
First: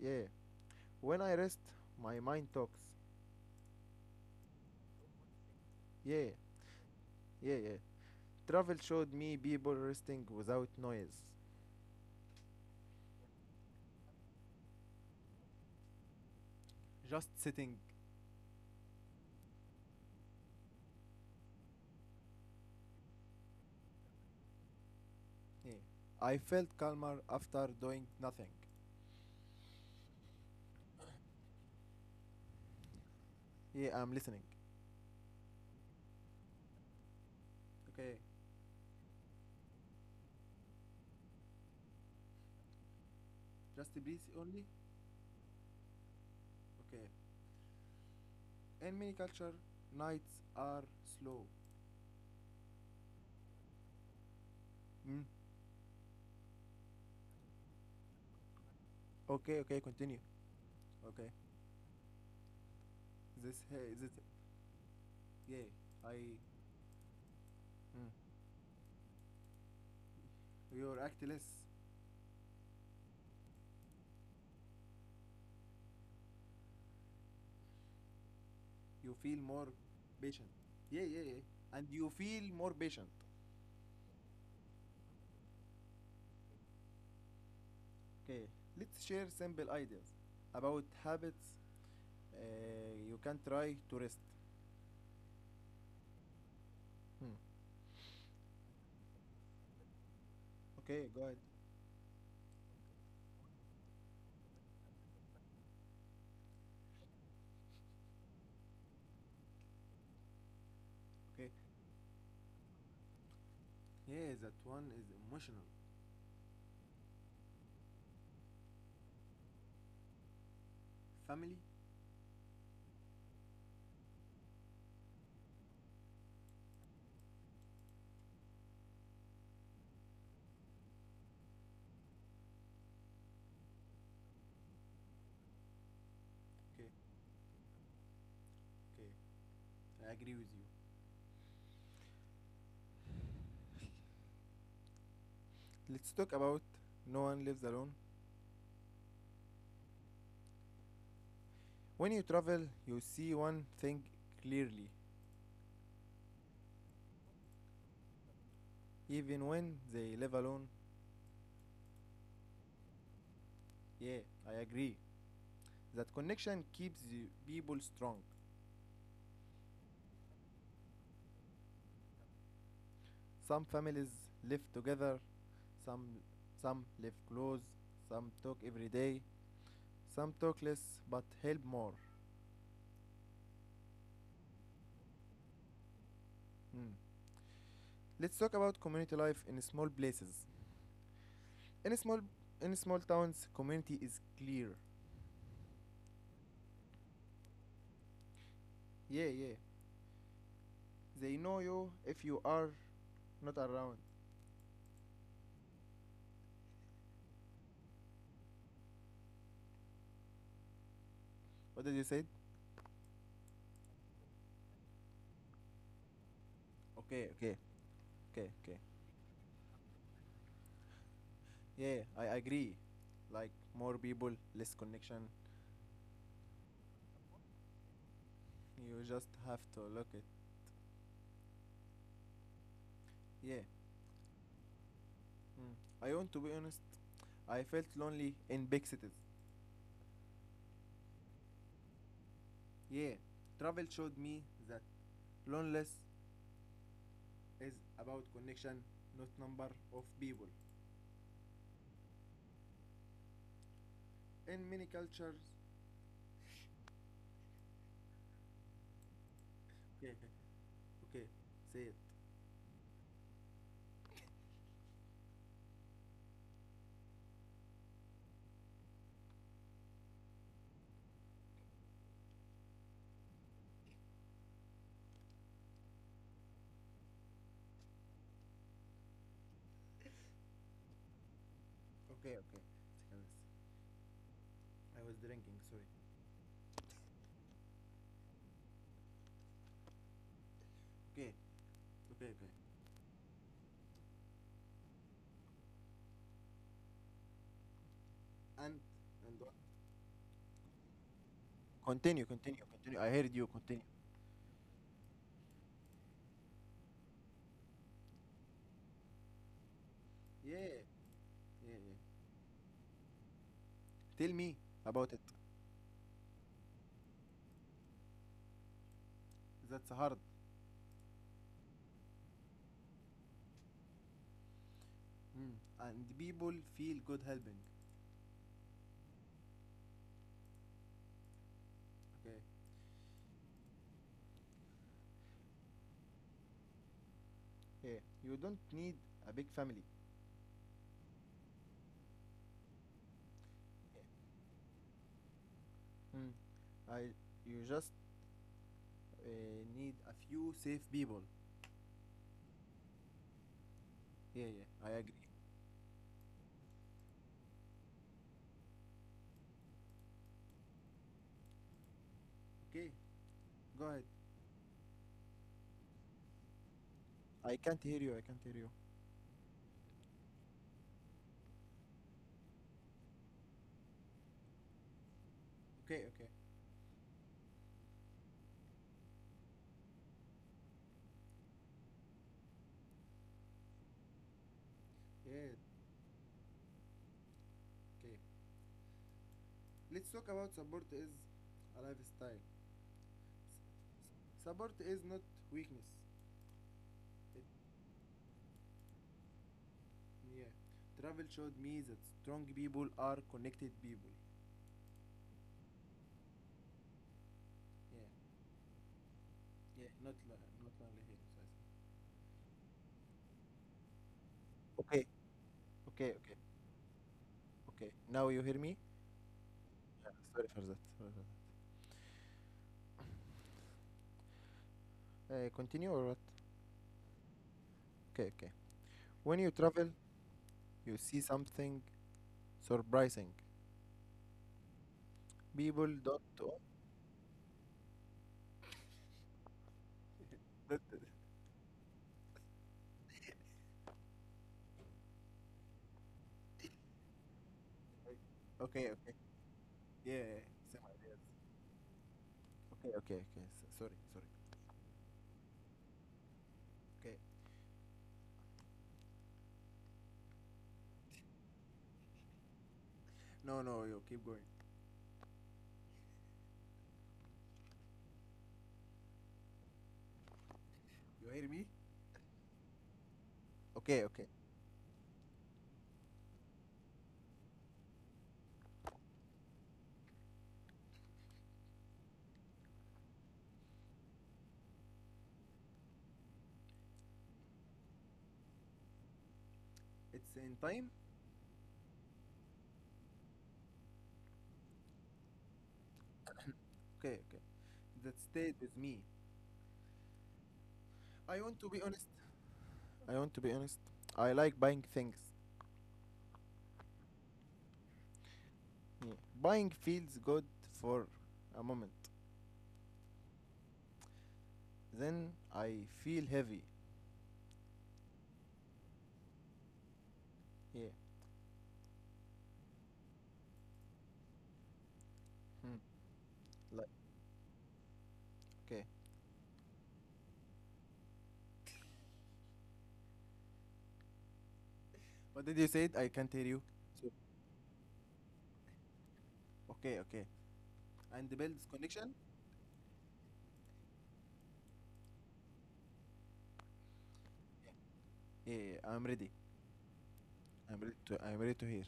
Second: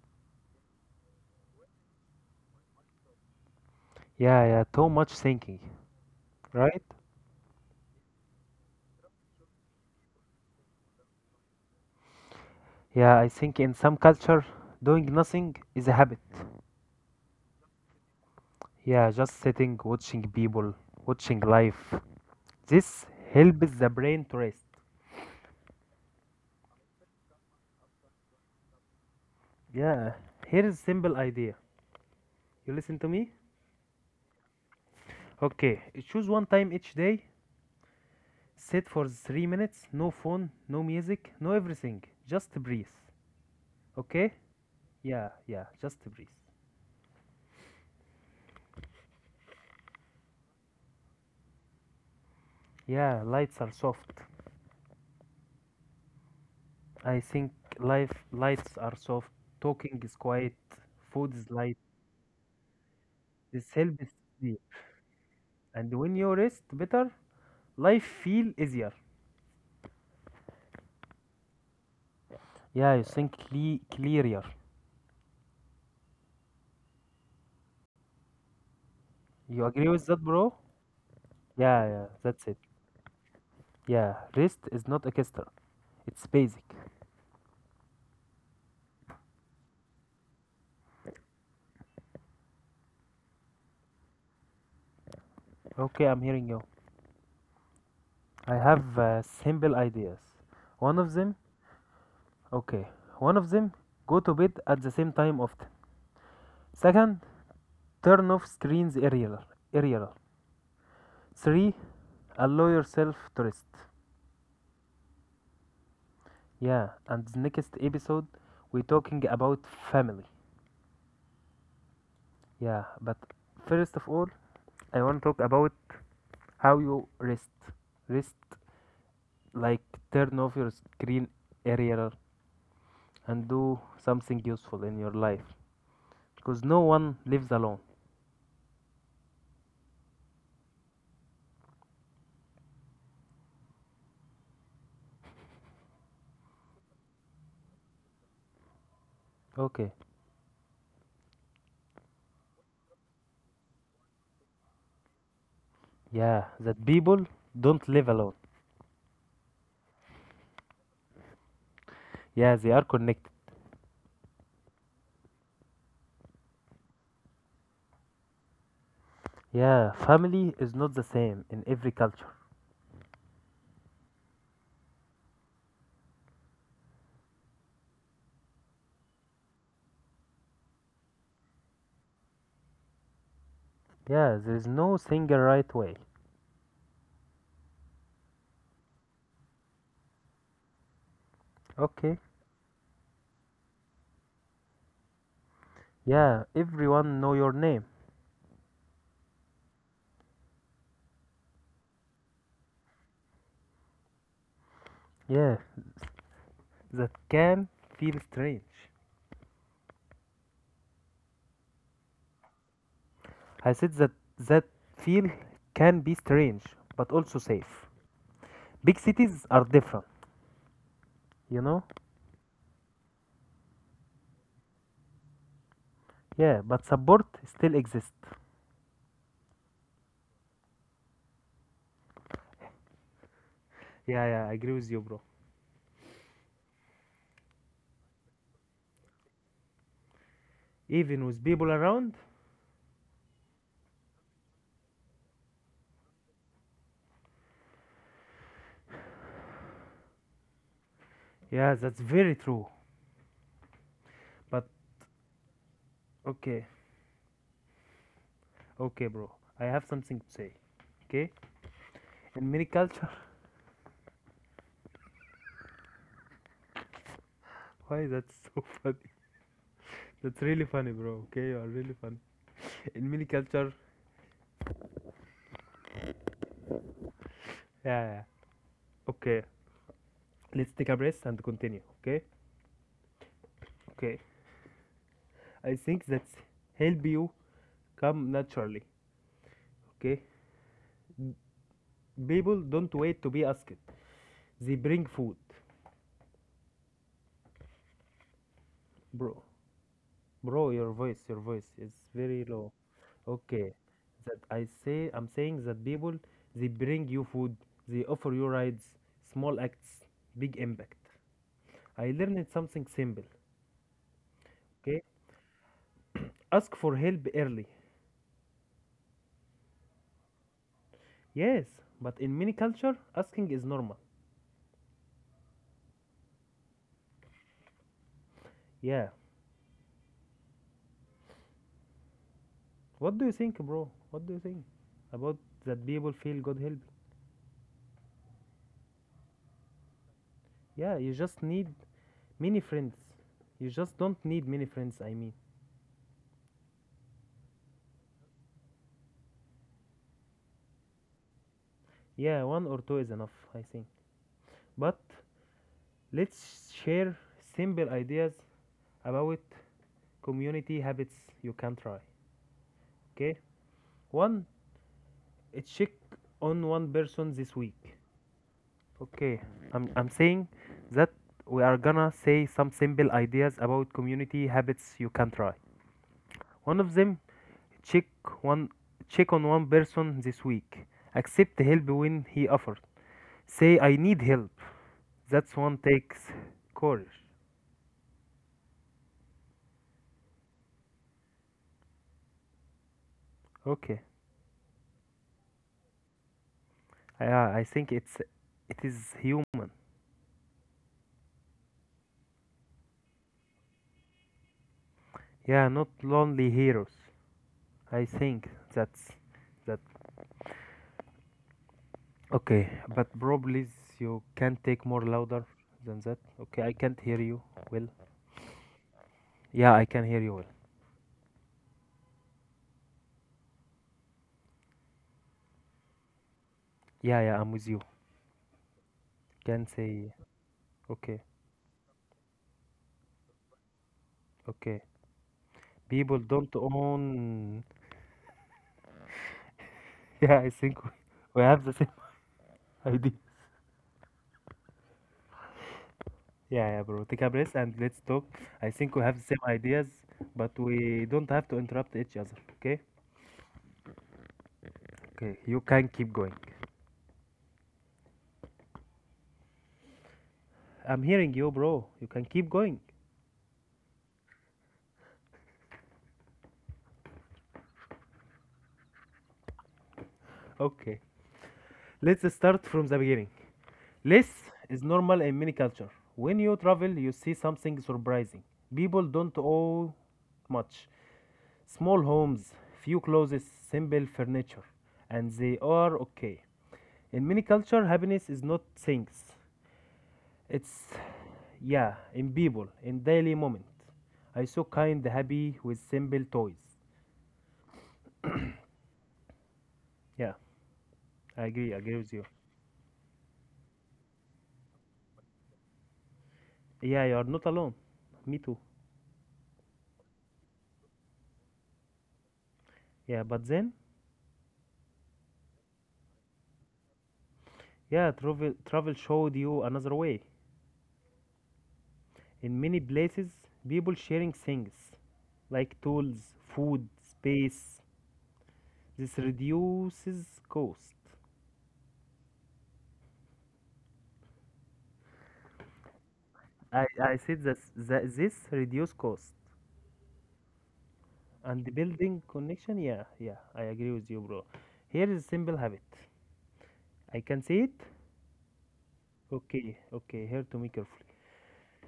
Yeah. When I rest, my mind talks. Yeah, yeah, too much thinking, Yeah, right? yeah, yeah. Travel showed me people resting without noise, Yeah, I think in some culture, doing nothing is a habit. just sitting. Yeah, just sitting, watching people, watching life. This helps the brain to rest. Yeah. I felt calmer after doing nothing. Yeah, here is simple idea. You listen to me? Yeah, I'm listening. Okay, choose one time each day, Okay. sit for 3 minutes, no phone, no music, no everything, just breathe. Just breathe Okay? only. Yeah, yeah, just breathe. Okay. In many culture, nights are slow. Yeah, lights are soft. Mm. I think life lights are soft, Okay, okay, talking continue. is quiet, Okay, food is light, this this hey, helps sleep. yeah, And I, when you rest better, life mm, feel easier. you act less, Yeah, you think clearer. you feel You more agree with that, patient. bro? Yeah, yeah, yeah, Yeah, and yeah, you that's feel it. more patient. Yeah, rest is not extra. It's basic. Okay. Let's share simple ideas about habits you can try to rest. Okay, I'm hearing you. Hmm. I have simple ideas. One Okay, of go them, ahead. okay. One of them, go to bed at the same time often. Second, turn off screens earlier. Earlier. Okay. 3. Allow yourself to rest. Yeah, that one is emotional. Yeah, and next episode we're talking about family. Family. Yeah, but first of all, I want to talk about how you rest. Rest like turn off your screen area and do something useful in your life because no Okay. one lives alone. Okay. I agree with you. Let's talk about No One Lives Alone. Okay. When you travel, you see one thing clearly. Yeah, that people don't live alone. Even when they live alone, Yeah, they are connected. yeah, I agree. That connection keeps the people strong. Yeah, family is not the same in every culture. Some families live together, some some live close, some talk every day, some talk less but help more. Yeah, there's no single right way. Hmm. Let's talk about community life in small places. In Okay. small in small towns, community is clear. Yeah, everyone know your name. Yeah, yeah. They know you if you are not around. Yeah, that can feel strange. What did you say? I said that that feel can be strange, but Okay, also okay, safe. okay, okay. Big cities are different, you know? Yeah, yeah, I agree. Like more people, less connection. Yeah, but support still exists. You just have to look at. Yeah. Yeah, yeah, I agree with you, bro. Mm. I want to be honest. I felt lonely in big cities. Even with people around? Yeah. Travel showed me that loneliness is about connection, not number of people. Yeah, that's very true. But In many cultures. okay, okay, bro. I have Okay, something to okay, say. okay. Okay? Say it. In many culture, why that's so funny? That's really funny, bro. Okay, you are really funny. In many culture, yeah, yeah. Okay, let's take a breath and continue. Okay, Okay, okay. Second. okay. I was drinking. I Sorry. think that's help you come naturally. Okay, Okay. Okay, okay. people don't wait to be asked. They bring food, And and bro. what? Your voice is Continue, very continue, low. continue. I heard you. Okay, Continue. that I say, I'm saying that people they bring you food, they offer you rides, small acts, big Yeah, impact. yeah, yeah. I learned something simple. Tell me Okay, about it. ask for help early. That's hard. Yes, but in many culture, asking is normal. Mm. And people feel good helping. Yeah. Okay. What do you think, bro? What do you think about that people feel God help? Yeah, you don't need a big family. Yeah, you just need many friends. You just Yeah. don't need many friends, I mean. Mm. I, you just need a few safe people. Yeah, one or two is enough, I think. Yeah, yeah. I But agree. let's share simple ideas about community habits you can try. Okay. Okay? Go ahead. One, check on one person this I can't week. hear you. I can't hear you. Okay, I'm saying that we are gonna say some simple ideas about community habits you can try. Okay, okay. One of them, check one check on one person this week. Accept help when he offers. Say I need help. That's Yeah, one takes courage. okay. Let's talk about support is a lifestyle. Okay. Support is not weakness. It, Yeah, I think it is human. yeah. Travel showed me that strong people are connected people. Yeah, not lonely heroes. I Yeah. think that's that. Yeah. Not only here. Sorry. Okay, but bro, please, you can take more Okay. louder than that. Okay. Okay. Okay, I can't hear you well. Okay. Now you hear me? Yeah, I can hear Yeah, you well. sorry for that. Sorry for that. Continue or what? Yeah, yeah, I'm with you. Okay. Okay. When you Can travel, say, you okay, see something surprising. okay. People People don't don't. Own. Yeah, I think we that- that- we have the same idea. Yeah, yeah, bro. Take a breath and let's talk. I think Okay. we have the Okay. same ideas, Yeah. but Same we don't ideas. have to interrupt each other. Okay? Okay. Okay. Okay. Sorry. Sorry. Okay, you can keep going. Okay. I'm hearing you, bro. You can keep going. No. No. You keep going. Okay, You hear me? let's start from the beginning. Okay, Less okay. is normal in many culture. When you travel, you see something surprising. People don't own much. Small homes, few clothes, simple furniture, and they are okay. In many culture, happiness is not things. It's in It's time? yeah, in people, in daily moment. I saw kind, happy with simple toys. Okay, okay. That stayed with me. Yeah, I I want agree. I to be agree with honest. you. I want to be honest. I like buying things. Yeah, you are not alone. Me too. Yeah. Buying feels good for a moment. Yeah, but then, Then I feel heavy. yeah, travel showed you another way. Yeah. In many places, people sharing things like Hmm. tools, food, Like, space, okay. this reduces cost. What did you say? I can't hear you. i So, i said that, this reduce cost okay, okay. And the builds and the connection? building connection. Yeah, yeah, I agree with you, bro. Here is a simple habit I can see it. Yeah, I'm ready. Okay, okay, here to me carefully. I'm ready to hear.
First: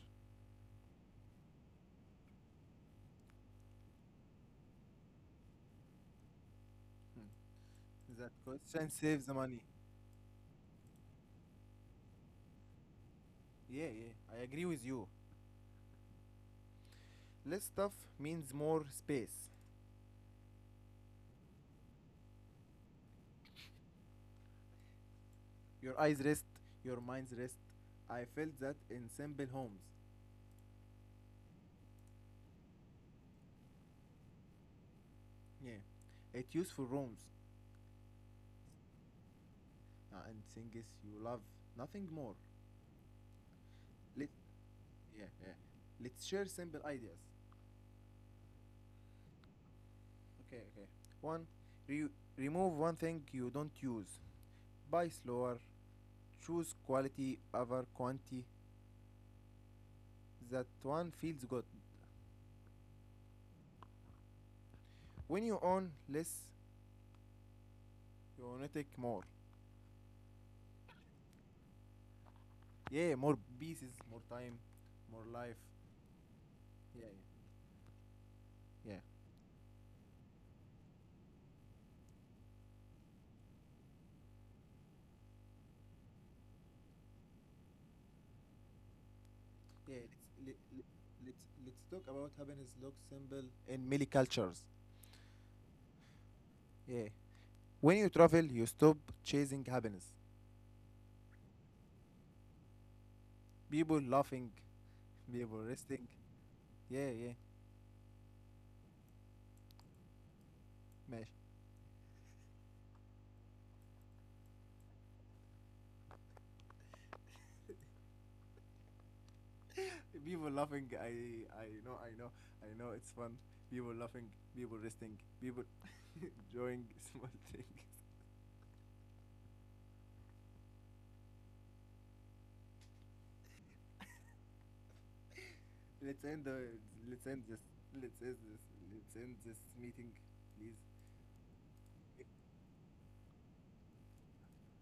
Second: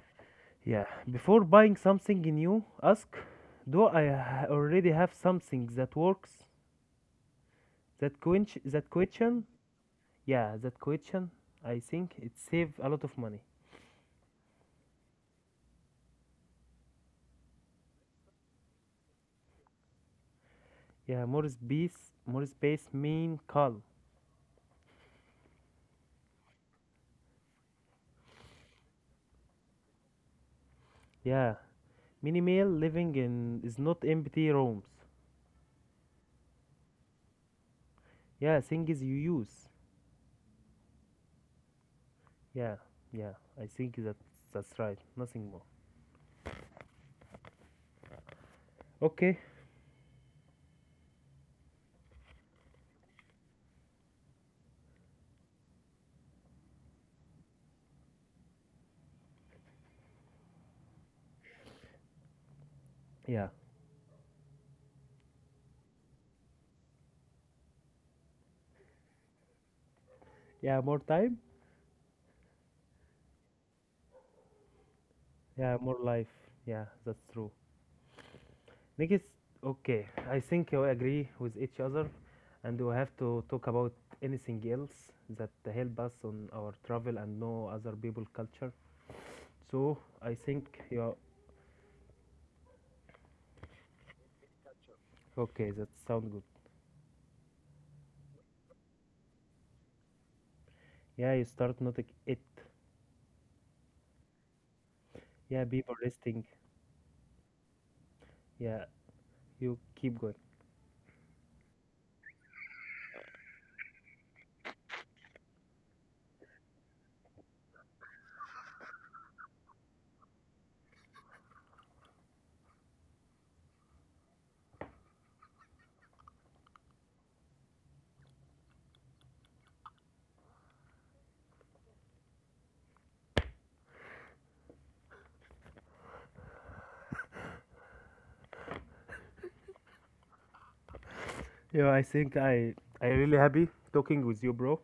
Yeah, before buying something new, ask, do I already have something that works? Hmm. That That quench that question saves the question. money. Yeah, that question, I think it save a lot of money. Yeah, yeah. I agree with you. Less stuff means more space. Yeah, more space mean calm. Your eyes rest, your minds rest. I felt that in simple homes. Yeah, minimal living in is not empty rooms. Yeah. It useful rooms Yeah, things you use. And things you love. Nothing more. Yeah, yeah, I think Let that's right. yeah, Nothing yeah. more. Let's share simple ideas. Okay. Okay, okay. One, re- remove one thing you don't use. Buy slower. Choose quality over quantity. That one feels good. Yeah. When you own less, you own it more. Yeah, more time. Yeah, more pieces, more time, more life. Yeah, more life. Yeah, Yeah, that's true. yeah, yeah. Next, okay. I think we agree with each other, and we have to talk about anything else that help us on our travel and know other people culture. So Yeah, I let's, let, think let, you're let's, let's talk about happiness looks simple in many cultures. okay. That sound good. Yeah. When you travel, you stop chasing happiness. Yeah, you start noting it. People laughing, people Yeah, people resting. listening. Yeah, yeah. Yeah, you keep going. Mesh. People laughing, I know, I know, I know, it's fun. People laughing, people resting, people enjoying small things. Let's end the. Let's end this. Let's end this. Let's end this meeting, please. Yeah, I think I really happy talking with you, bro,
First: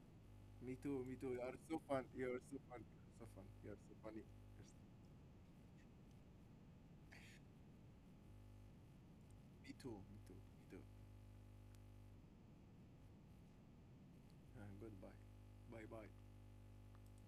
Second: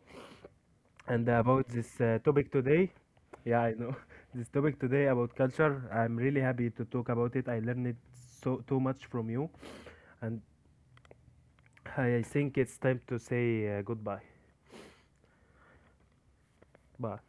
Me too. Me and too. You are about so this fun. You are topic so fun. today. You are so fun. Yeah, You I are so know funny. this topic today about culture. I'm really happy to talk about it. I learned it so too much from you, Me too. Me too. and Me too. I think it's time to say goodbye. And goodbye. Bye bye. Bye.